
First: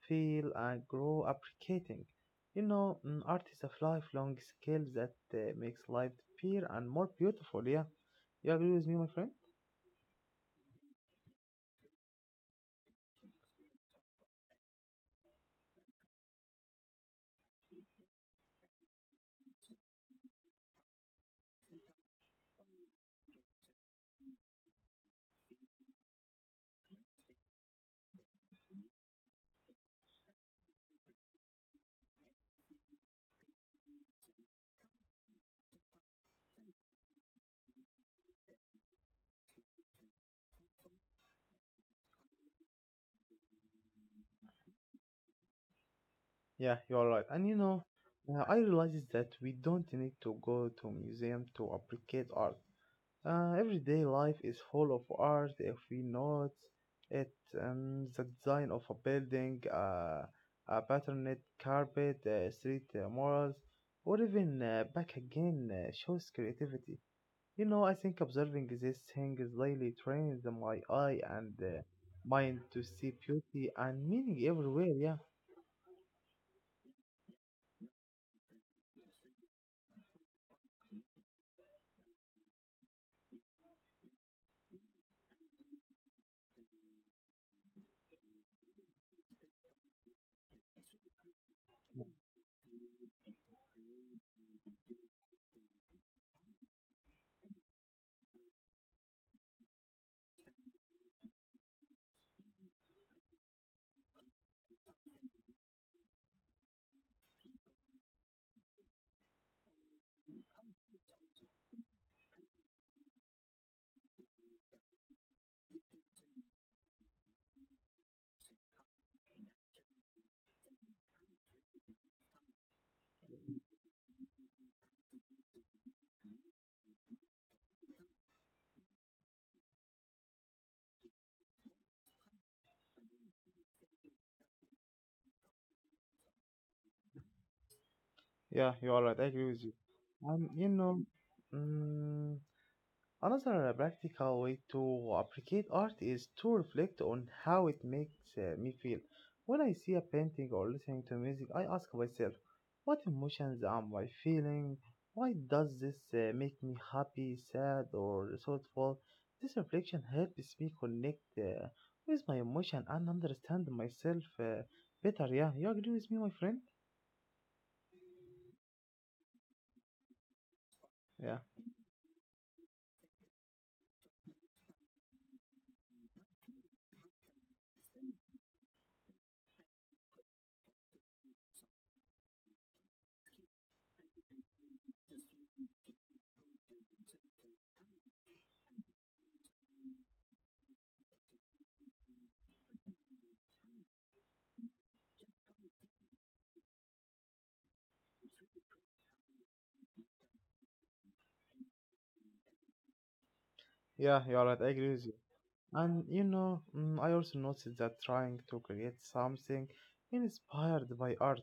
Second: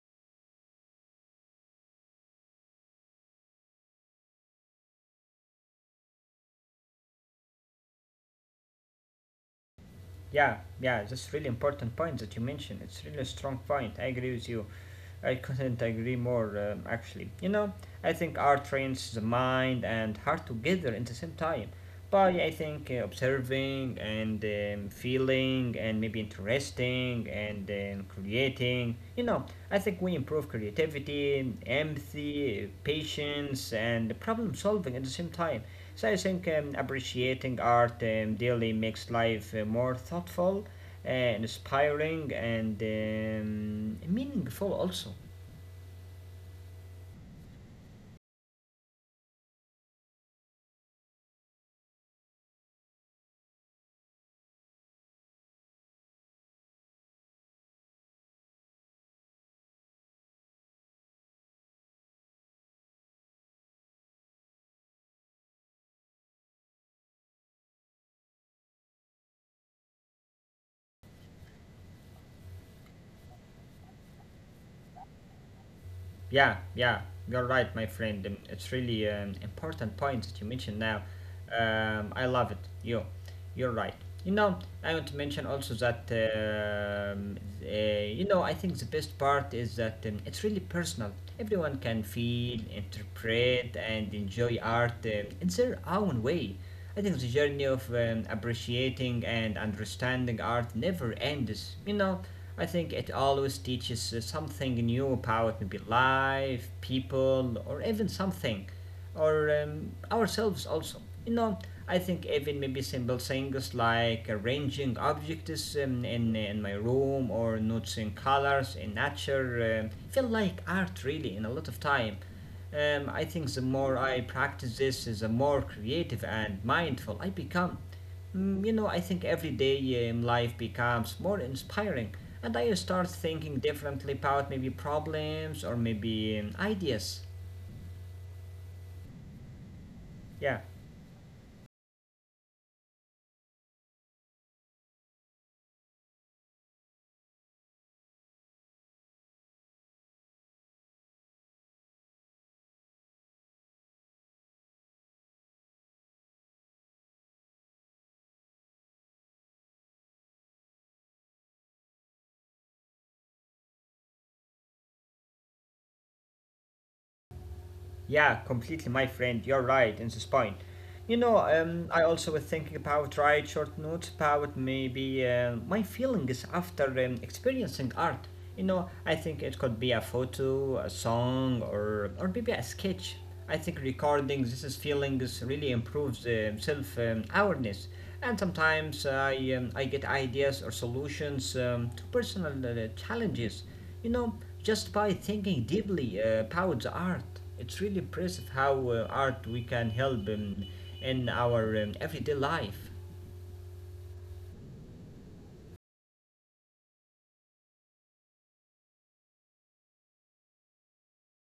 S1: feel, and grow appreciating. You know, mm, art is a lifelong skill that makes life appear and more beautiful. Yeah, you agree with me, my friend?
S2: Yeah, yeah, that's really important point that you mentioned. It's really a strong point. I agree with you. I couldn't agree more, actually. You know, I think art trains the mind and heart together at the same time. By, I think, observing and feeling and maybe interesting and creating. You know, I think we improve creativity, empathy, patience, and problem solving at the same time. So I think appreciating art daily makes life more thoughtful, inspiring, and meaningful also.
S1: Yeah, you're right. And you know, I realized that we don't need to go to museum to appreciate art. Everyday life is full of art if we note it. The design of a building, a patterned carpet, street murals, or even back again shows creativity. You know, I think observing these things daily trains my eye and mind to see beauty and meaning everywhere. Yeah.
S2: Yeah, yeah, you're right, my friend. It's really an important point that you mentioned now. I love it. You, you're right. You know, I want to mention also that uh, you know I think the best part is that it's really personal. Everyone can feel, interpret, and enjoy art in their own way. I think the journey of appreciating and understanding art never ends. You know, I think it always teaches something new about maybe life, people, or even something, or ourselves also. You know, I think even maybe simple things like arranging objects in my room or noticing colors in nature feel like art really in a lot of time. I think the more I practice this, the more creative and mindful I become. You know, I think every day life becomes more inspiring, and I start thinking differently about maybe problems or maybe ideas.
S1: Yeah, you are right. I agree with you. And
S2: Yeah.
S1: you know, mm, another practical way to appreciate art is to reflect on how it makes me feel. When I see a painting or listening to music, I ask myself, what emotions am I feeling? Why does this make me happy, sad, or thoughtful? This reflection helps me connect with my emotion and understand myself better. Yeah, you agree with me, my friend?
S2: Yeah, completely, my friend. You're right in this point. You know,
S1: Yeah,
S2: I also was thinking about write short notes about maybe my feelings after experiencing art. You know, I think it could be a photo, a song, or maybe a sketch. I think recording this is feelings really improves self awareness. And sometimes I get ideas or solutions to personal challenges. You know, just by thinking deeply about the art, it's really impressive how art we can help in our everyday life.
S1: yeah, you are right. I agree with you. And you know, mm, I also noticed that trying to create something inspired by art.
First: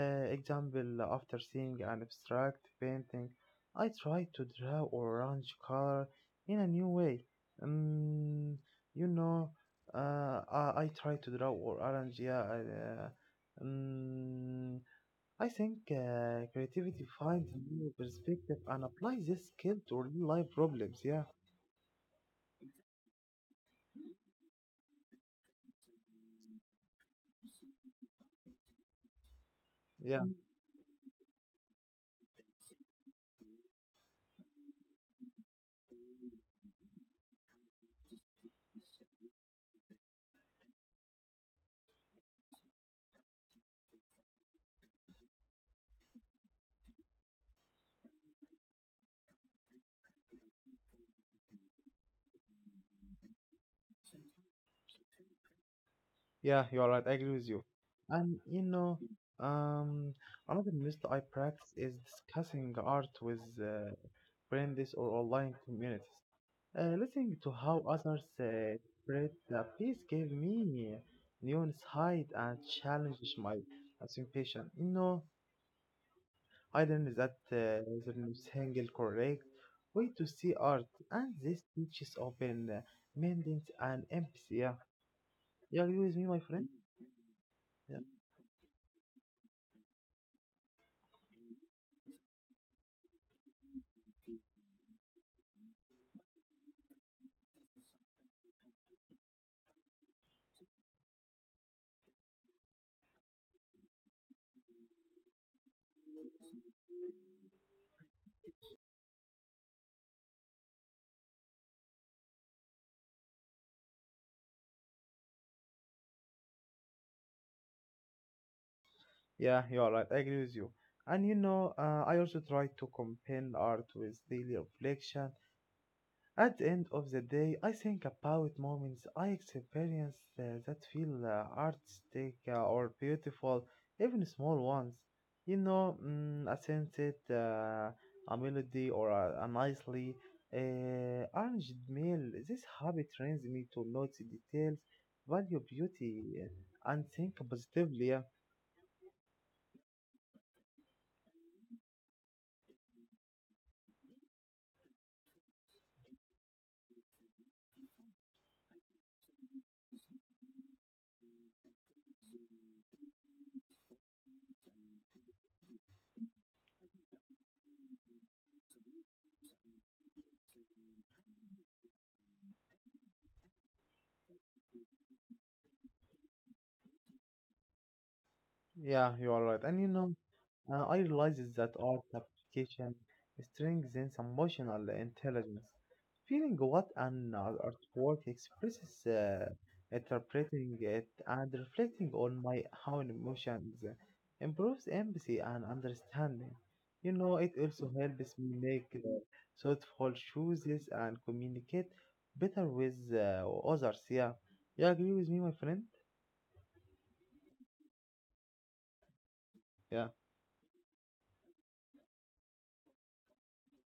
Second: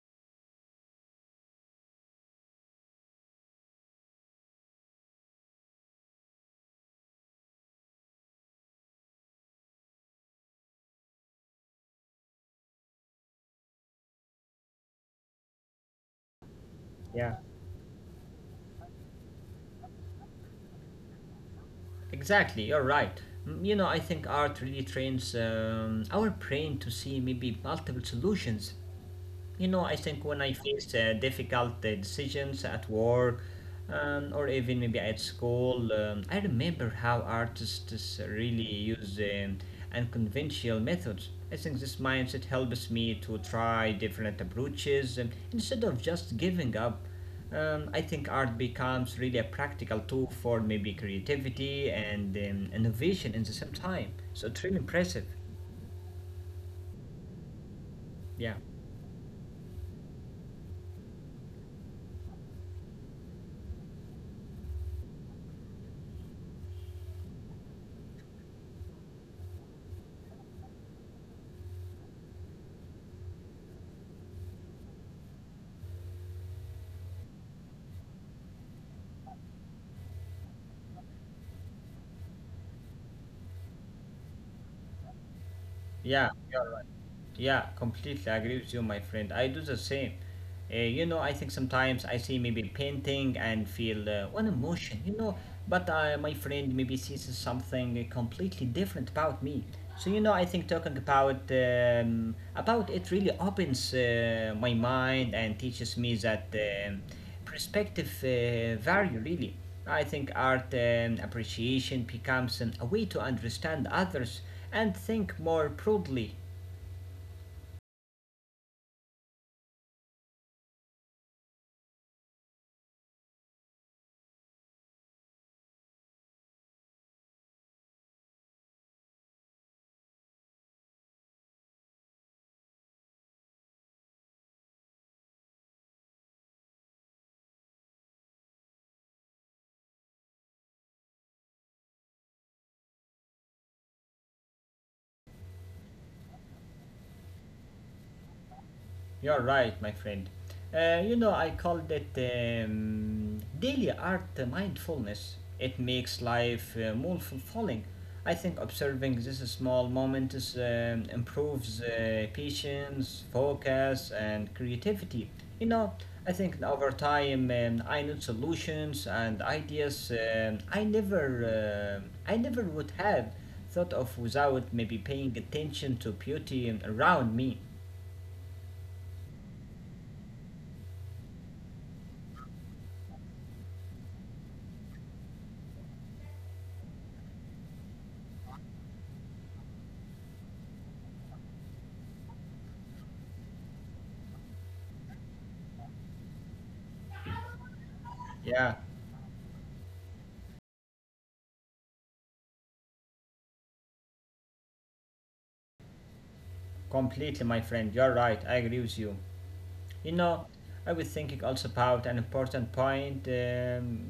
S1: Example, after seeing an abstract painting, I tried to draw orange color in a new way. Um, you know, I tried to draw orange, yeah. Mm, I think creativity
S2: Yeah,
S1: finds new perspective and applies this skill to real life problems, yeah.
S2: exactly. You're right. You know, I think art really trains our brain to see maybe multiple solutions. You know, I
S1: Yeah.
S2: think when I face difficult decisions at work or even maybe at school, I remember how artists really use unconventional methods. I think this mindset helps me to try different approaches instead of just giving up. I think art becomes really a practical tool for maybe creativity and innovation in the same time. So it's really impressive.
S1: Yeah, you're right. I agree with you. And
S2: Yeah,
S1: you know, um, another mistake I practice is discussing art with friends or online communities. Listening to how others spread the piece gave me new insight and challenged my assumption. You know, I learned that there's no single correct way to see art, and this teaches open mindedness and empathy. Yeah, you agree with me,
S2: yeah,
S1: my
S2: you're
S1: friend?
S2: right. Yeah,
S1: Yeah.
S2: completely agree with you, my friend. I do the same. You know, I think sometimes I see maybe painting and feel one emotion, you know, but my friend maybe sees something completely different about me. So you know, I think talking about it really opens my mind and teaches me that perspective vary really. I think art appreciation becomes a way to understand others and think more broadly.
S1: Yeah, you are right. I agree with you. And you know, I also try to combine art with daily reflection. At the end of the day, I think about moments I experience that feel artistic or beautiful, even small ones. You know, mm, a sunset, a melody, or a nicely uh, arranged meal. This habit trains me to notice details, value beauty, and think positively.
S2: You're right, my friend. You know, I called it daily art mindfulness. It makes life more fulfilling. I think observing these small moments improves patience, focus, and creativity. You know, I think over time I know solutions and ideas I never would have thought of without maybe paying attention to beauty around me.
S1: Yeah, you are right. And you know, I realized that art application strengthens emotional intelligence. Feeling what an artwork expresses, interpreting it, and reflecting on my own emotions improves empathy and understanding. You know, it also helps me
S2: Yeah.
S1: make thoughtful choices and communicate better with others. Yeah, you agree with me, my friend?
S2: Completely, my friend, you're right, I agree with you. You
S1: Yeah.
S2: know, I was thinking also about an important point.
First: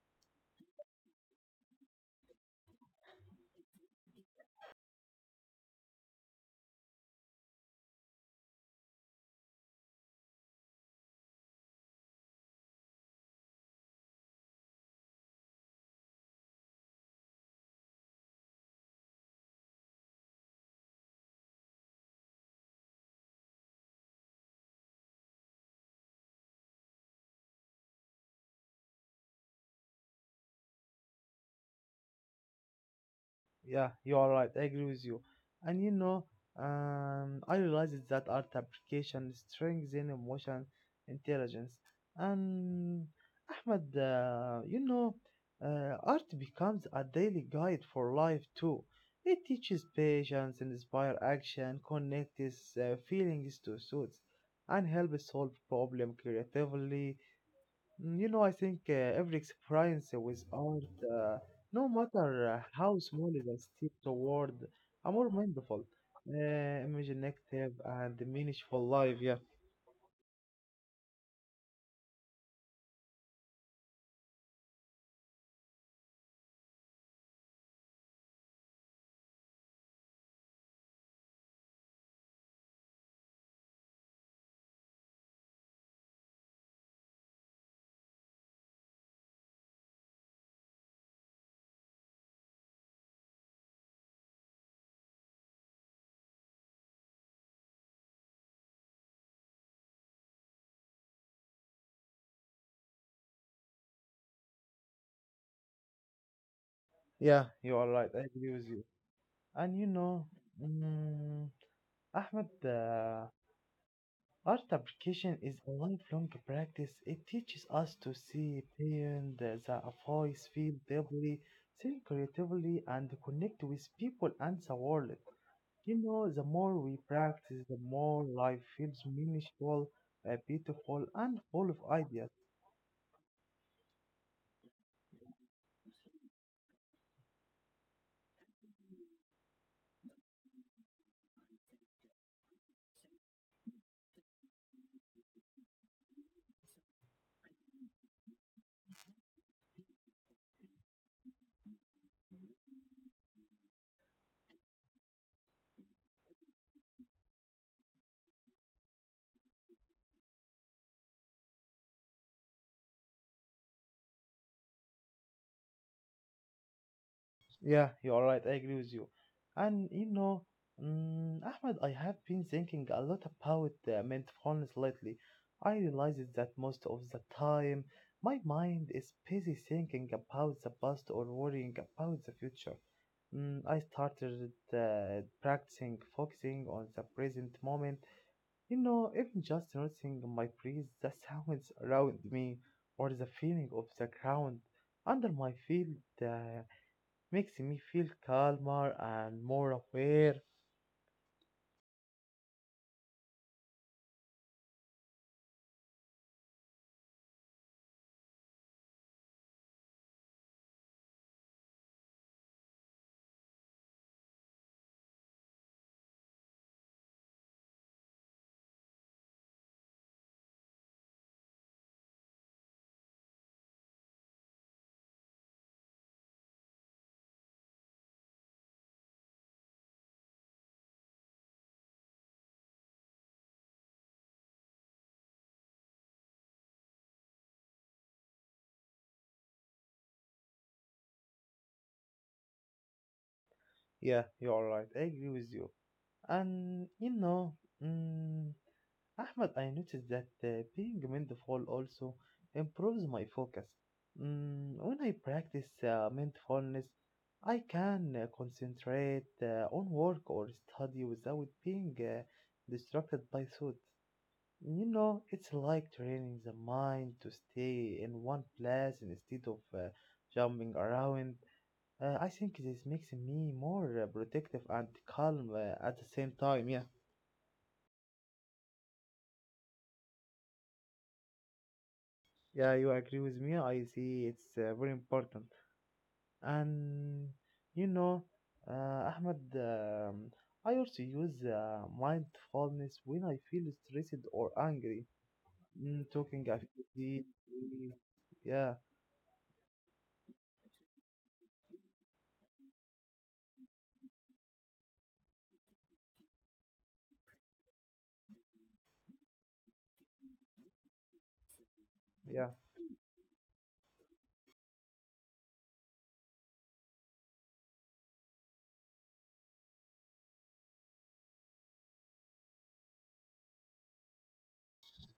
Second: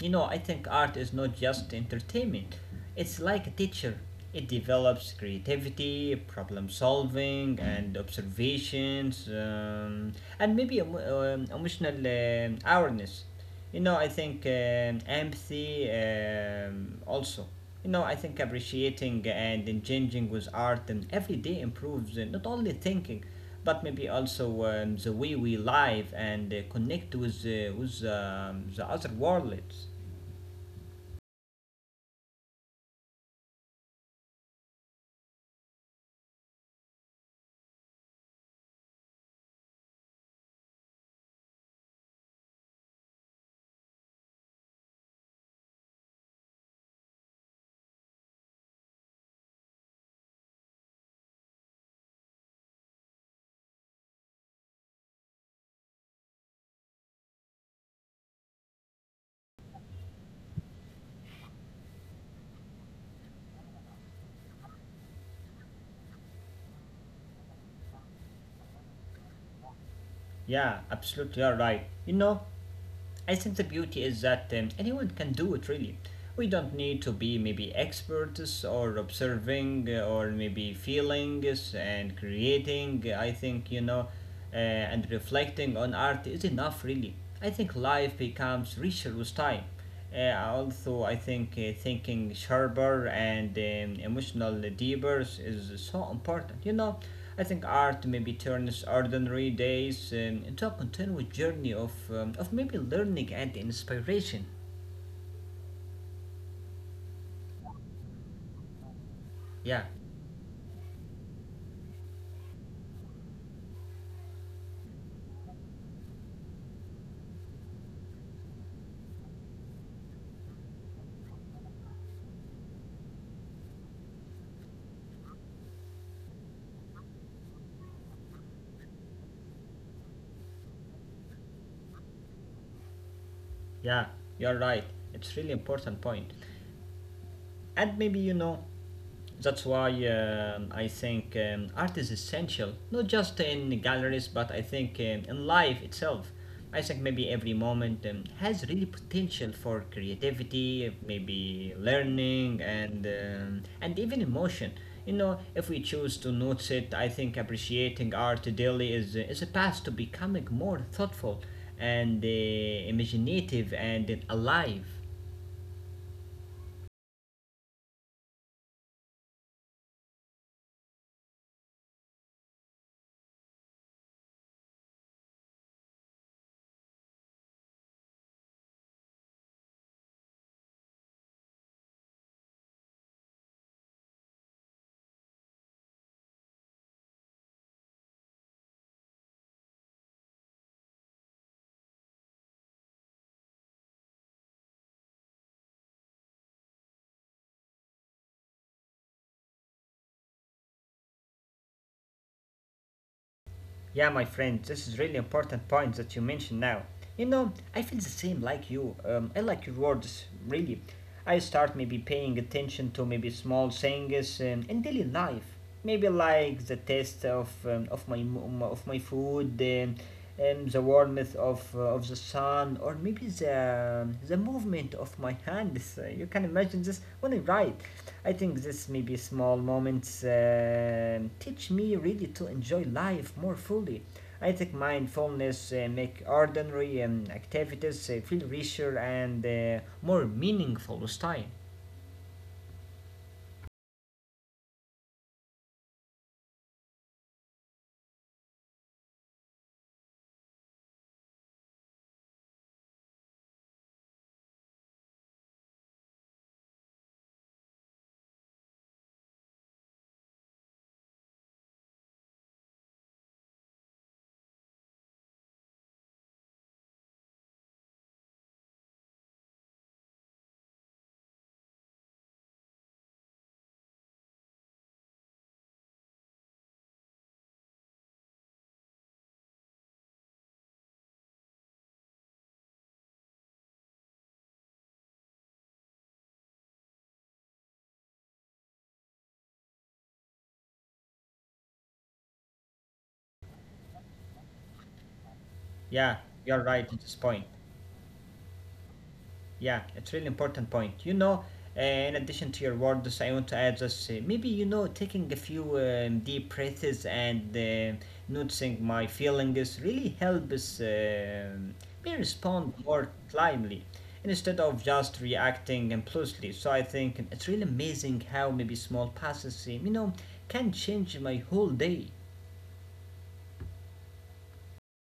S2: You know, I think art is not just entertainment, it's like a teacher. It develops creativity, problem solving, and observations, and maybe emotional awareness. You know, I think empathy also. You know, I think appreciating and engaging with art and every day improves not only thinking but maybe also the way we live and connect with the other worlds.
S1: Yeah, you are right. I agree with you. And you know, I realized that art application strengthens emotion intelligence. And Ahmed, you know, art becomes a daily guide for life too. It teaches patience, inspires action, connects feelings to thoughts, and helps solve problem creatively. Mm, you know, I think every experience with art, uh, no matter how small it is, still toward a more mindful, imaginative, and meaningful life. Yeah,
S2: Yeah, absolutely, you're right. You know, I think the beauty is that anyone can do it really. We don't need to be maybe experts or observing or maybe feelings and creating. I think, you know, and reflecting on art is enough really. I think life becomes richer with time. Also, I think thinking sharper and emotional deeper is so important. You know, I think art maybe turns ordinary days into a continuous journey of maybe learning and inspiration.
S1: yeah, you are right. I agree with you. And
S2: Yeah,
S1: you know, mm, Ahmed, art application is a lifelong practice. It teaches us to see beyond the voice, feel deeply, think creatively, and connect with people and the world. You know, the more we practice, the more life feels meaningful, beautiful, and full of ideas.
S2: yeah, you're right. It's really important point. And maybe you know that's why I think art is essential, not just in galleries, but I think in life itself. I think maybe every moment has really potential for creativity, maybe learning, and even emotion. You know, if we choose to notice it, I think appreciating art daily is a path to becoming more thoughtful and imaginative and alive.
S1: Yeah, you are right. I agree with you. And you know, Ahmed, I have been thinking a lot about mindfulness lately. I realized that most of the time, my mind is busy thinking about the past or worrying about the future. Mm, I started practicing focusing on the present moment. You know, even just noticing my breeze, the sounds around me, or the feeling of the ground under my feet uh, makes me feel calmer and more aware.
S2: Yeah, my friend, this is really important point that you mentioned now. You know, I feel the same like you. I like your words, really. I start maybe paying attention to maybe small things in daily life. Maybe like the taste of my food, the warmth of the sun, or maybe the movement of my hands. You can imagine this when I write. I think this maybe small moments teach me really to enjoy life more fully. I think mindfulness make ordinary activities feel richer and more meaningful with time.
S1: Yeah, you're right. I agree with you. And you know, mm, Ahmed, I noticed that being mindful also improves my focus. Mm, when I practice mindfulness, I can concentrate on work or study without being distracted by thoughts. You know, it's like training the mind to stay in one place instead of jumping around. I think this makes me more protective and calm at the same time. Yeah. Yeah, you agree with me. I see it's very important. And you know, Ahmed, I also use mindfulness when I feel stressed or angry. Mm,
S2: Yeah,
S1: talking, I
S2: you're
S1: feel
S2: right at this
S1: deep,
S2: point.
S1: breathe. Yeah,
S2: Yeah, it's really important point. You know, in addition to your words, I want to add this. Maybe you know, taking a few deep breaths and noticing my feelings really helps me
S1: yeah,
S2: respond more calmly instead of just reacting impulsively. So I think it's really amazing how maybe small passes, you know, can change my whole day.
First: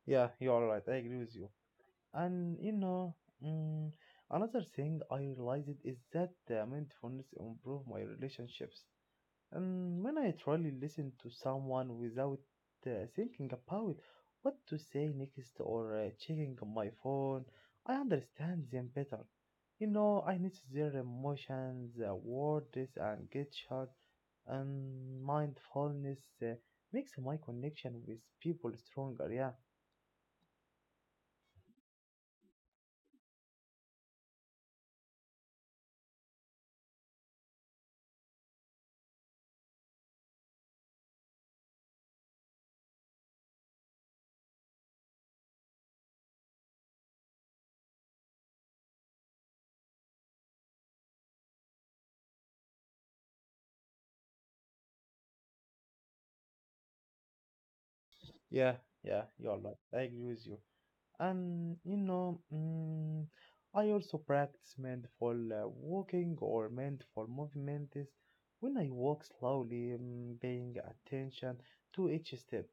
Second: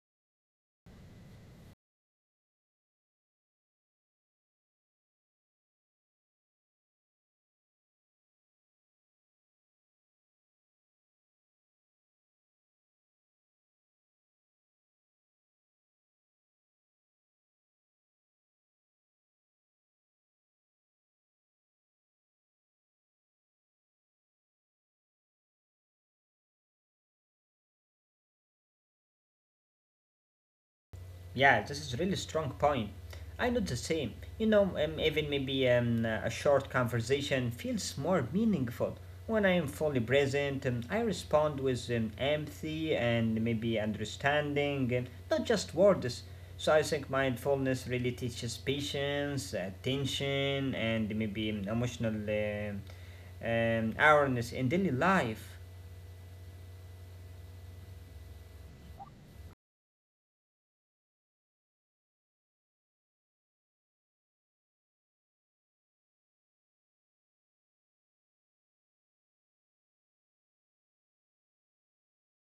S1: yeah, you are right. I agree with you. And you know, mm, another thing I realized is that mindfulness improve my relationships. When I truly listen to someone without thinking about what to say next or checking my phone, I understand them better. You know, I notice their emotions, words, and gesture, and mindfulness makes my connection with people stronger. Yeah,
S2: Yeah, this is really strong point. I know the same. You know, even maybe a short conversation feels more meaningful when I am fully present. I respond with empathy and maybe understanding, and not just words. So I think mindfulness really teaches patience, attention, and maybe emotional awareness in daily life.
S1: yeah, yeah, you're right. I agree with you. And you know, I also practice mindful walking or mindful movements. When I walk slowly, paying attention to each step,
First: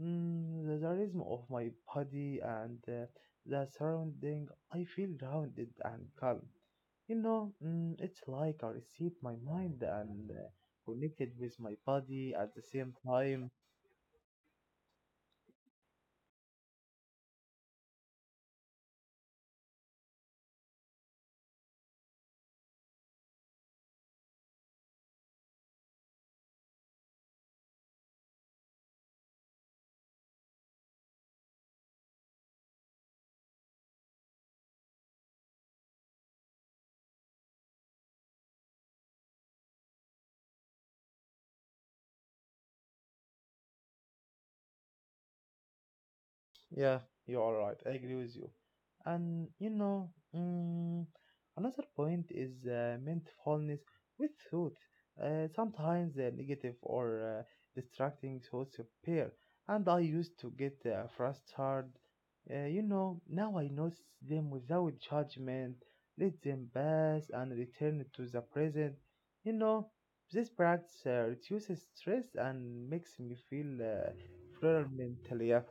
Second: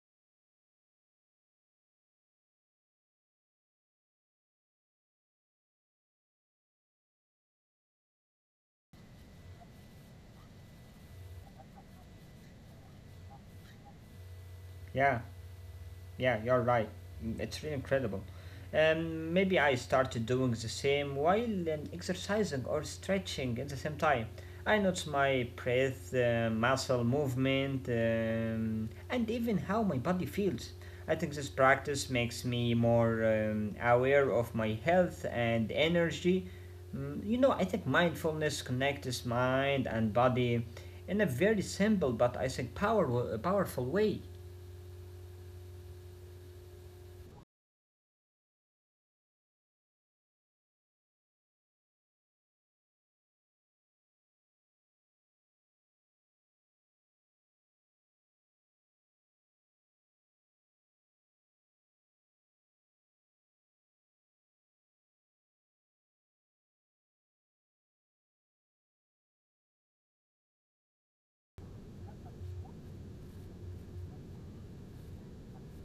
S1: the rhythm of my body and the surrounding, I feel grounded and calm. You know, it's like I reset my mind and connected with my body at the same time.
S2: Yeah. Yeah, you're right. Mm, it's really incredible. Maybe I started doing the same while exercising or stretching at the same time. I notice my breath, muscle movement, and even how my body feels. I think this practice makes me more aware of my health and energy. Mm, you know, I think mindfulness connects mind and body in a very simple but I think powerful way.
S1: Yes. Yeah, you are right. I agree with you. And you know, another point is mindfulness with thought. Sometimes negative or distracting thoughts appear, and I used to get frustrated. You know, now I notice them without judgment, let them pass, and return to the present. You know, this practice reduces stress and makes me feel fuller mentally. Yeah.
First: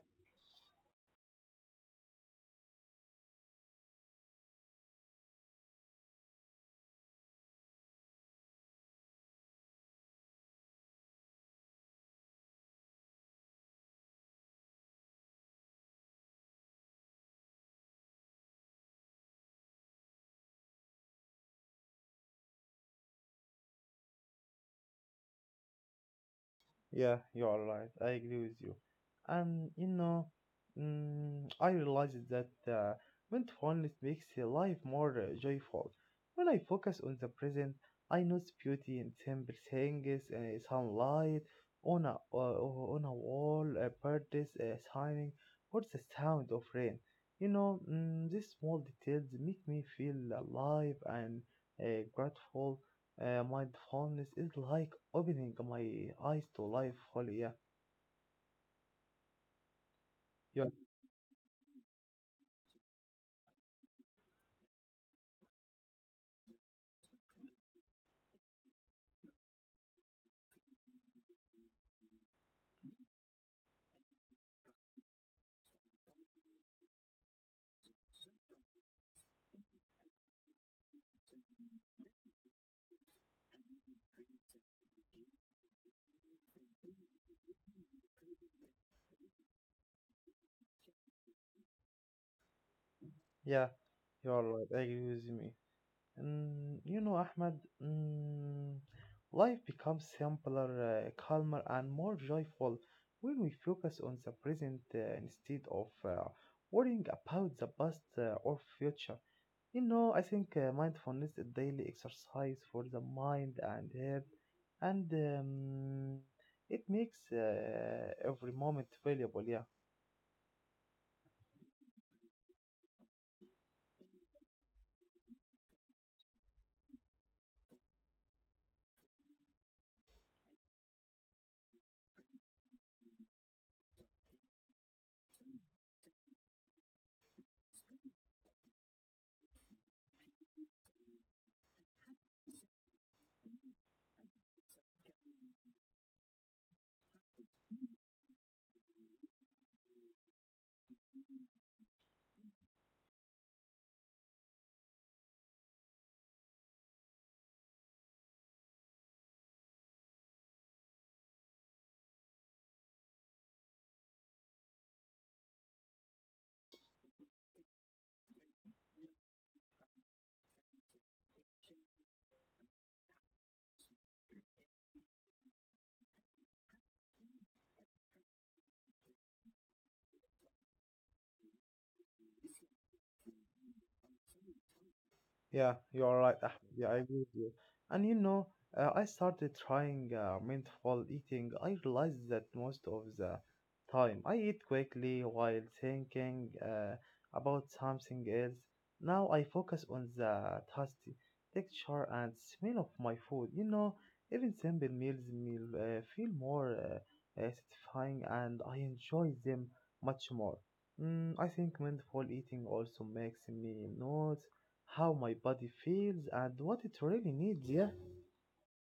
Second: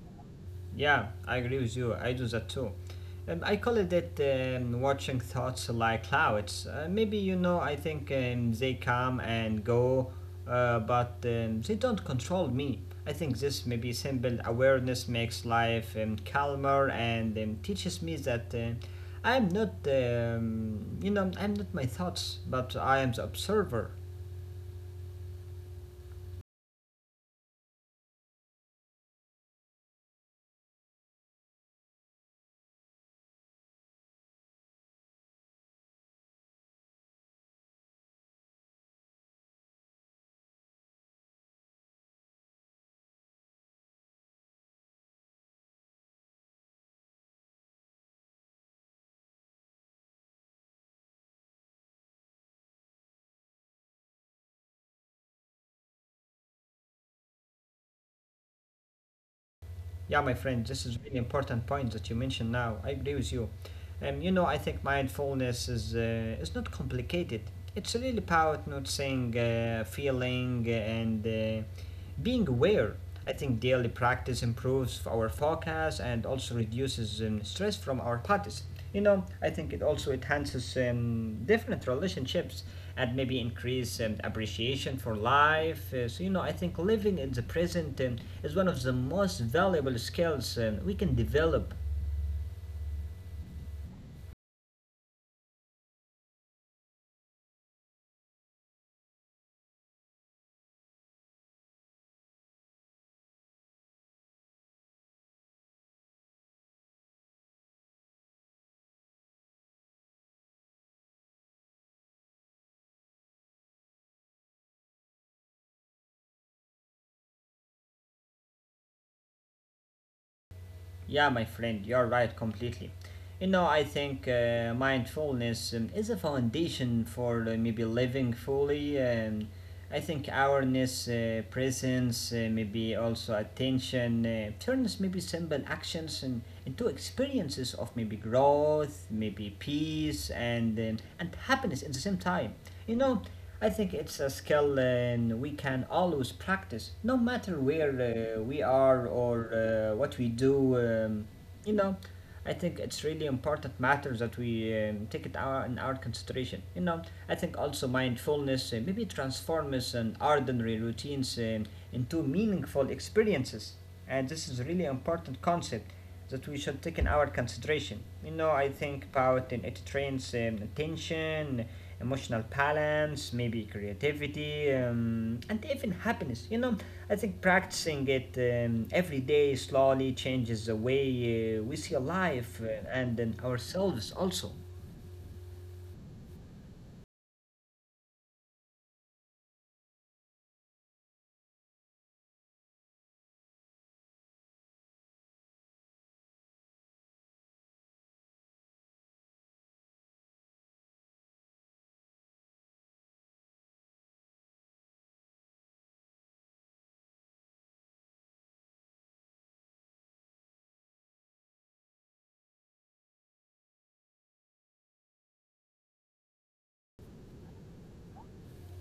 S2: Yeah, I agree with you. I do that too. I call it that watching thoughts like clouds. Maybe you know, I think they come and go, but they don't control me. I think this maybe simple awareness makes life calmer and teaches me that I am not, you know, I am not my thoughts, but I am the observer.
S1: Yeah, you are right. I agree with you. And you know, I realized that mindfulness makes life more joyful. When I focus on the present, I notice beauty in simple things, sunlight on a uh, on a wall, a birds shining, or the sound of rain. You know, these small details make me feel alive and grateful. My fondness is like opening my eyes to life wholly. Yeah,
S2: Yeah, my friend,
S1: you're,
S2: this is really important point that you mentioned now. I agree with you. You know, I think mindfulness is not complicated. It's really about noticing feeling and being aware. I think daily practice improves our focus and also reduces stress from our parties. You know, I think it also enhances different relationships and maybe increase appreciation for life. So, you know, I think living in the present is one of the most valuable skills we can develop.
S1: yeah, you're right. I agree with me. You know, Ahmed, mm, life becomes simpler, calmer, and more joyful when we focus on the present instead of worrying about the past or future. You know, I think mindfulness is daily exercise for the mind and head, and it makes every moment valuable. Yeah.
S2: Yeah, my friend, you're right completely. You know, I think mindfulness is a foundation for maybe living fully. I think awareness, presence, maybe also attention turns maybe simple actions and, into experiences of maybe growth, maybe peace, and happiness at the same time. You know, I think it's a skill and we can always practice, no matter where we are or what we do. You know, I think it's really important matters that we take in our consideration. You know, I think also mindfulness maybe transforms an ordinary routines into meaningful experiences, and this is a really important concept that we should take in our consideration. You know, I think about it trains attention, emotional balance, maybe creativity, and even happiness. You know, I think practicing it every day slowly changes the way we see life and then ourselves also.
S1: Yeah, you are right, Ahmed. Yeah, I agree with you. And you know, I started trying mindful eating. I realized that most of the time I eat quickly while thinking about something else. Now I focus on the taste, texture, and smell of my food. You know, even simple meals meal, feel more satisfying and I enjoy them much more. I think mindful eating also makes me notice how my body feels and what it really needs. Yeah,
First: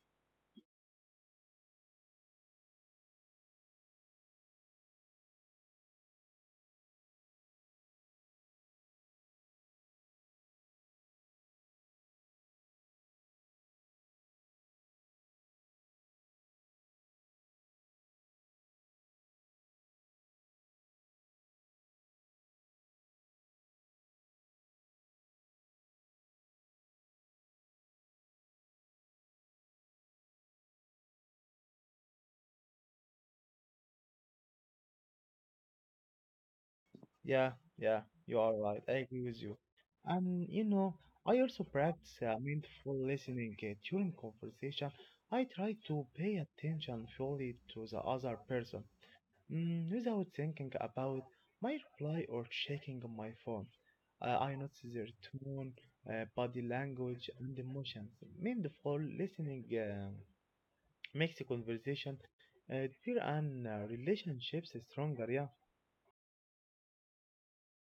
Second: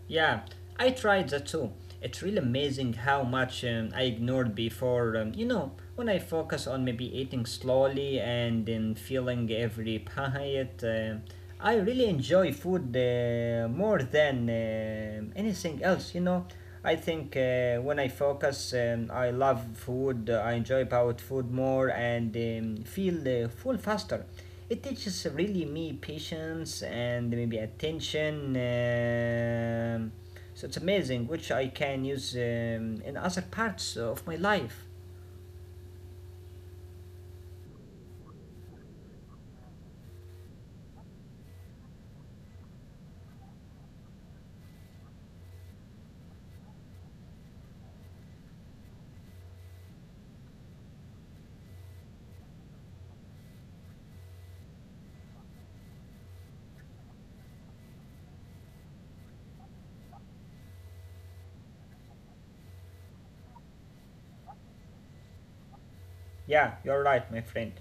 S2: Yeah, I tried that too. It's really amazing how much I ignored before. You know, when I focus on maybe eating slowly and then feeling every bite, I really enjoy food more than anything else. You know, I think when I focus, I love food. I enjoy about food more and feel full faster. It teaches really me patience and maybe attention, so it's amazing which I can use in other parts of my life.
S1: yeah, yeah, you are right. I agree with you. And you know, I also practice mindful listening during conversation. I try to pay attention fully to the other person without thinking about my reply or checking my phone. I notice their tone, body language, and emotions. Mindful listening makes the conversation deeper and relationships stronger. Yeah,
S2: Yeah, you're right, my friend.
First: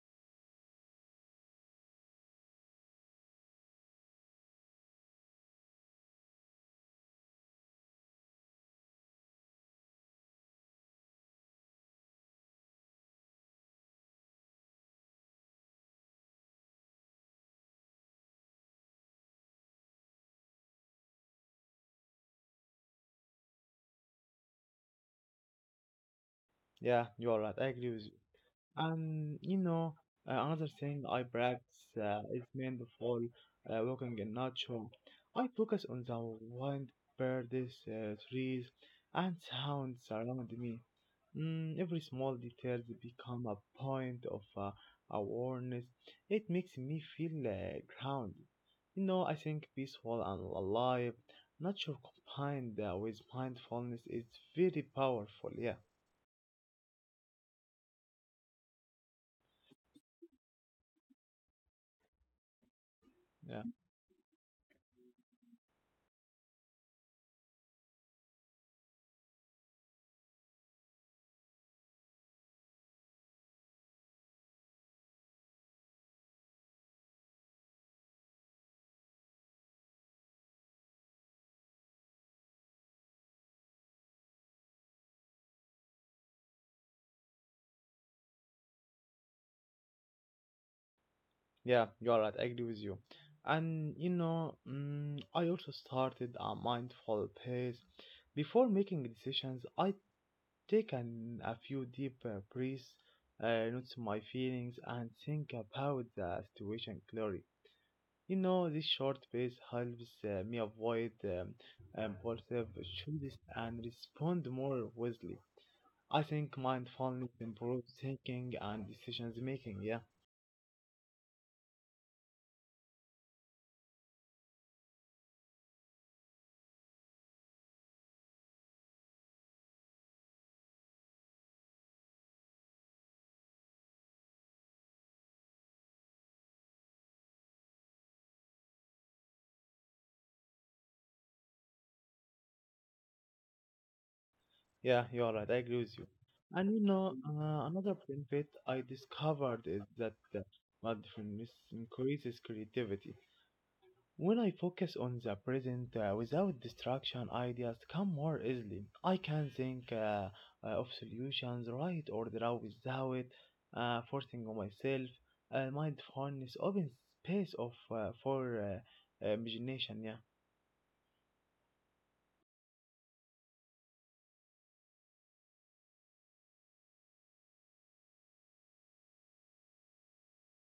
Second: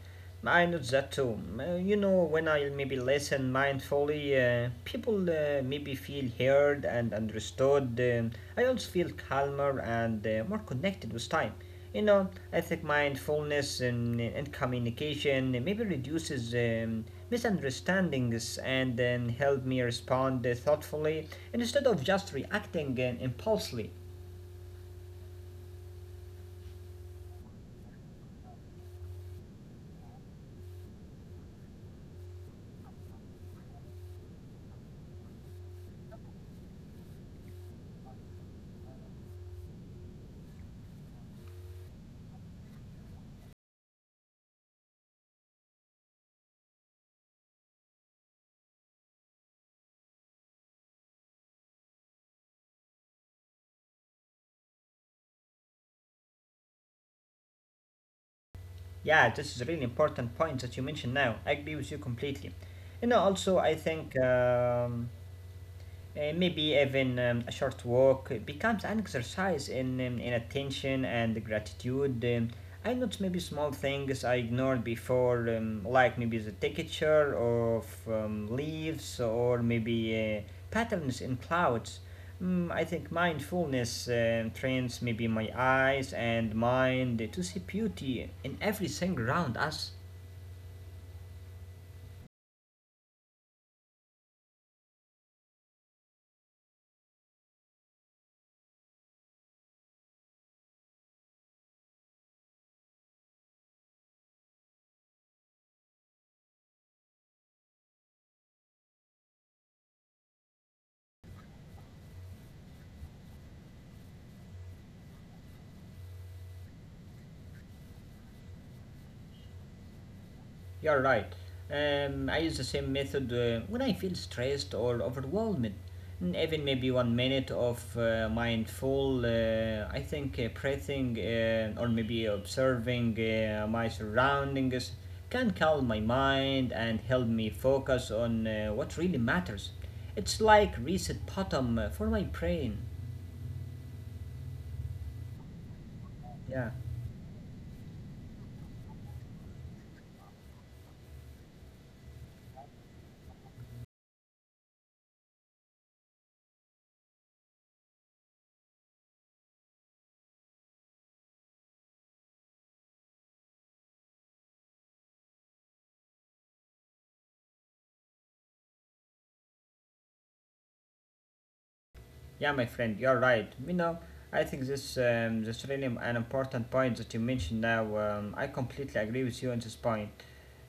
S2: I noticed that too. You know, when I maybe listen mindfully, people maybe feel heard and understood. I also feel calmer and more connected with time. You know, I think mindfulness and communication maybe reduces misunderstandings and help me respond thoughtfully instead of just reacting impulsively.
S1: yeah, you are right. I agree with. And you know, another thing I practice is mindful walking in nature. I focus on the wind, birds, trees, and sounds around me. Every small detail become a point of awareness. It makes me feel grounded. You know, I think peaceful and alive. Nature combined with mindfulness is very powerful. Yeah,
S2: Yeah, this is a really important point that you mentioned now. I agree with you completely. You know, also
S1: yeah.
S2: I think maybe even a short walk becomes an exercise in attention and gratitude. I notice maybe small things I ignored before, like maybe the texture of leaves or maybe patterns in clouds. Mm, I think mindfulness trains maybe my eyes and mind to see beauty in everything around us.
S1: Yeah, you are right. I agree with you. And you know, I also started a mindful pace. Before making decisions, I take an, a few deep breaths, notice my feelings, and think about the situation clearly. You know, this short pace helps me avoid impulsive choices and respond more wisely. I think mindfulness improves thinking and decisions making. Yeah.
S2: You're right. I use the same method when I feel stressed or overwhelmed. Mm, even maybe 1 minute of I think breathing or maybe observing my surroundings can calm my mind and help me focus on what really matters. It's like reset button for my brain.
S1: Yeah, you are right. I agree with you.
S2: Yeah.
S1: And you know, another benefit I discovered is that mindfulness increases creativity. When I focus on the present without distraction, ideas come more easily. I can think of solutions right or draw without forcing on myself. Mindfulness opens space of for imagination. Yeah.
S2: Yeah, my friend, you're right. You know, I think this really an important point that you mentioned now. I completely agree with you on this point.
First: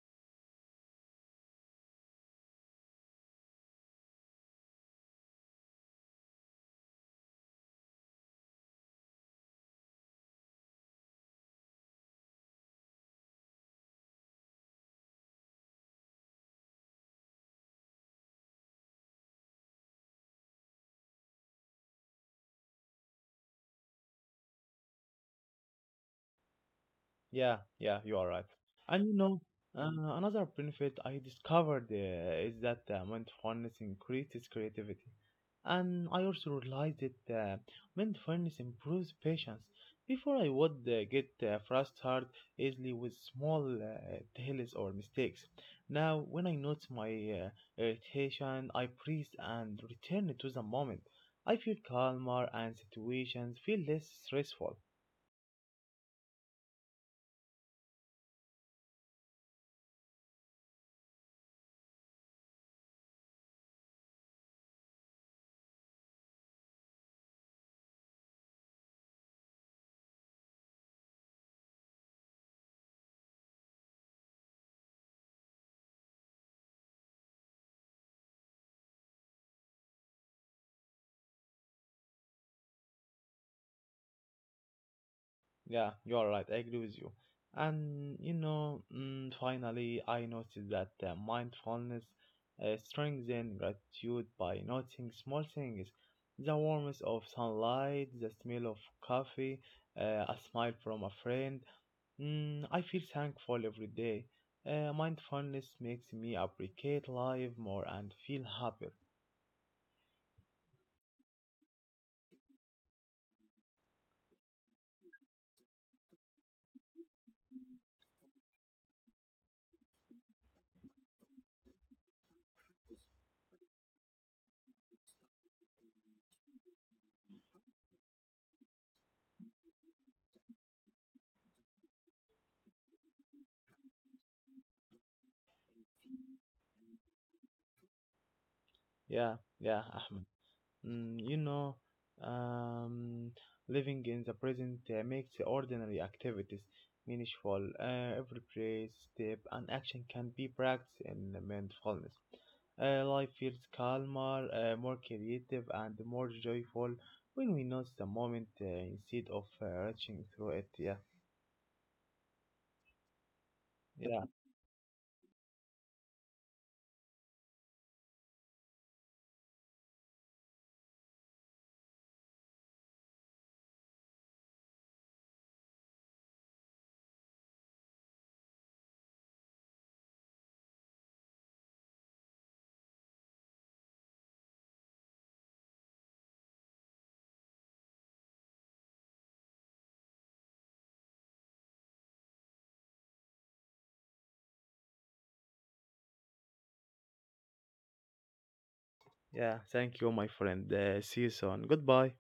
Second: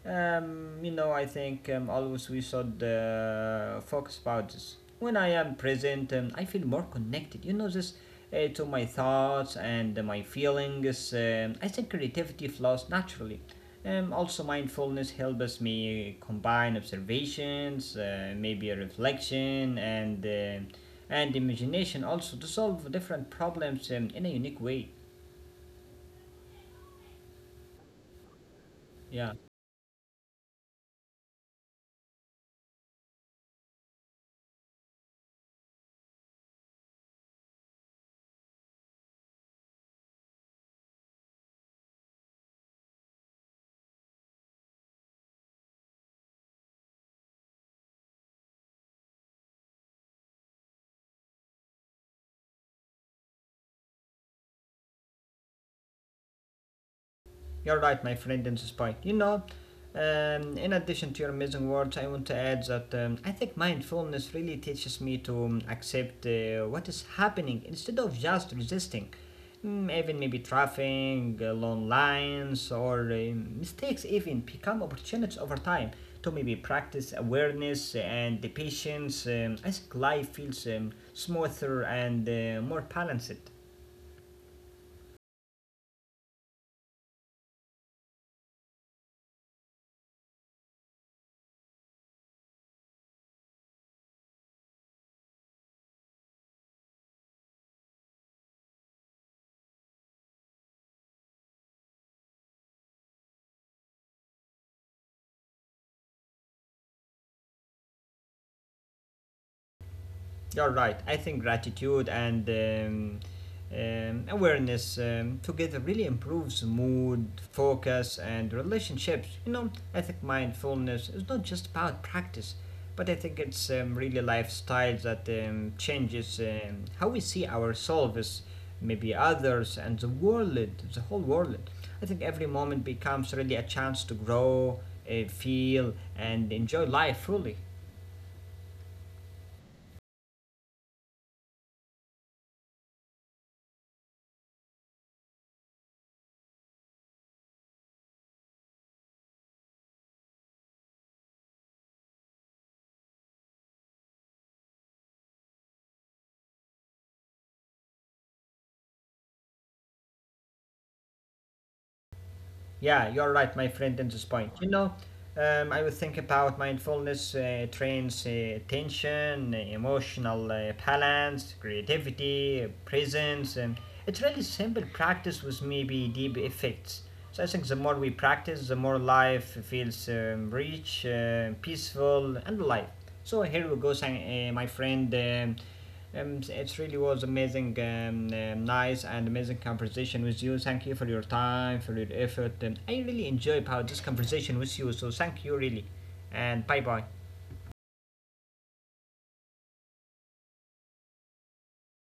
S2: You know, I think always we should focus about this. When I am present, I feel more connected. You know this to my thoughts and my feelings. I think creativity flows naturally. Also, mindfulness helps me combine observations, maybe a reflection, and imagination also to solve different problems in a unique way.
S1: Yeah, yeah, you are right. And you
S2: Yeah.
S1: know, uh, another benefit I discovered is that mindfulness increases creativity. And I also realized that mindfulness improves patience. Before I would get frustrated easily with small delays or mistakes. Now, when I notice my uh, irritation, I breathe and return to the moment. I feel calmer and situations feel less stressful.
S2: You're right, my friend in the spike. You know, in addition to your amazing words, I want to add that I think mindfulness really teaches me to accept what is happening instead of just resisting. Mm, even maybe traffic, long lines, or mistakes even become opportunities over time to maybe practice awareness and the patience. I think life feels smoother and more balanced.
S1: Yeah, you are right. I agree with you. And you know, finally, I noticed that mindfulness strengthens gratitude by noting small things, the warmth of sunlight, the smell of coffee, a smile from a friend. I feel thankful every day. Mindfulness makes me appreciate life more and feel happier.
S2: You're right. I think gratitude and awareness together really improves mood, focus, and relationships. You know, I think mindfulness is not just about practice, but I think it's really lifestyle that changes how we see ourselves, maybe others, and the world, the whole world. I think every moment becomes really a chance to grow, feel, and enjoy life fully.
S1: Yeah, yeah, Ahmed. You know, um, living in the present makes ordinary activities meaningful. Every praise, step, and action can be practiced in mindfulness. Life feels calmer, more creative, and more joyful when we notice the moment instead of rushing through it. Yeah,
S2: Yeah, you're right, my friend, in
S1: yeah,
S2: this point. You know, I would think about mindfulness trains attention, emotional balance, creativity, presence, and it's really simple practice with maybe deep effects. So I think the more we practice, the more life feels rich, peaceful, and alive. So here we go, my friend. It really was amazing, nice and amazing conversation with you. Thank you for your time, for your effort. I really enjoyed how this conversation with you. So thank you really, and bye bye.
S1: yeah. Thank you, my friend. See you soon. Goodbye.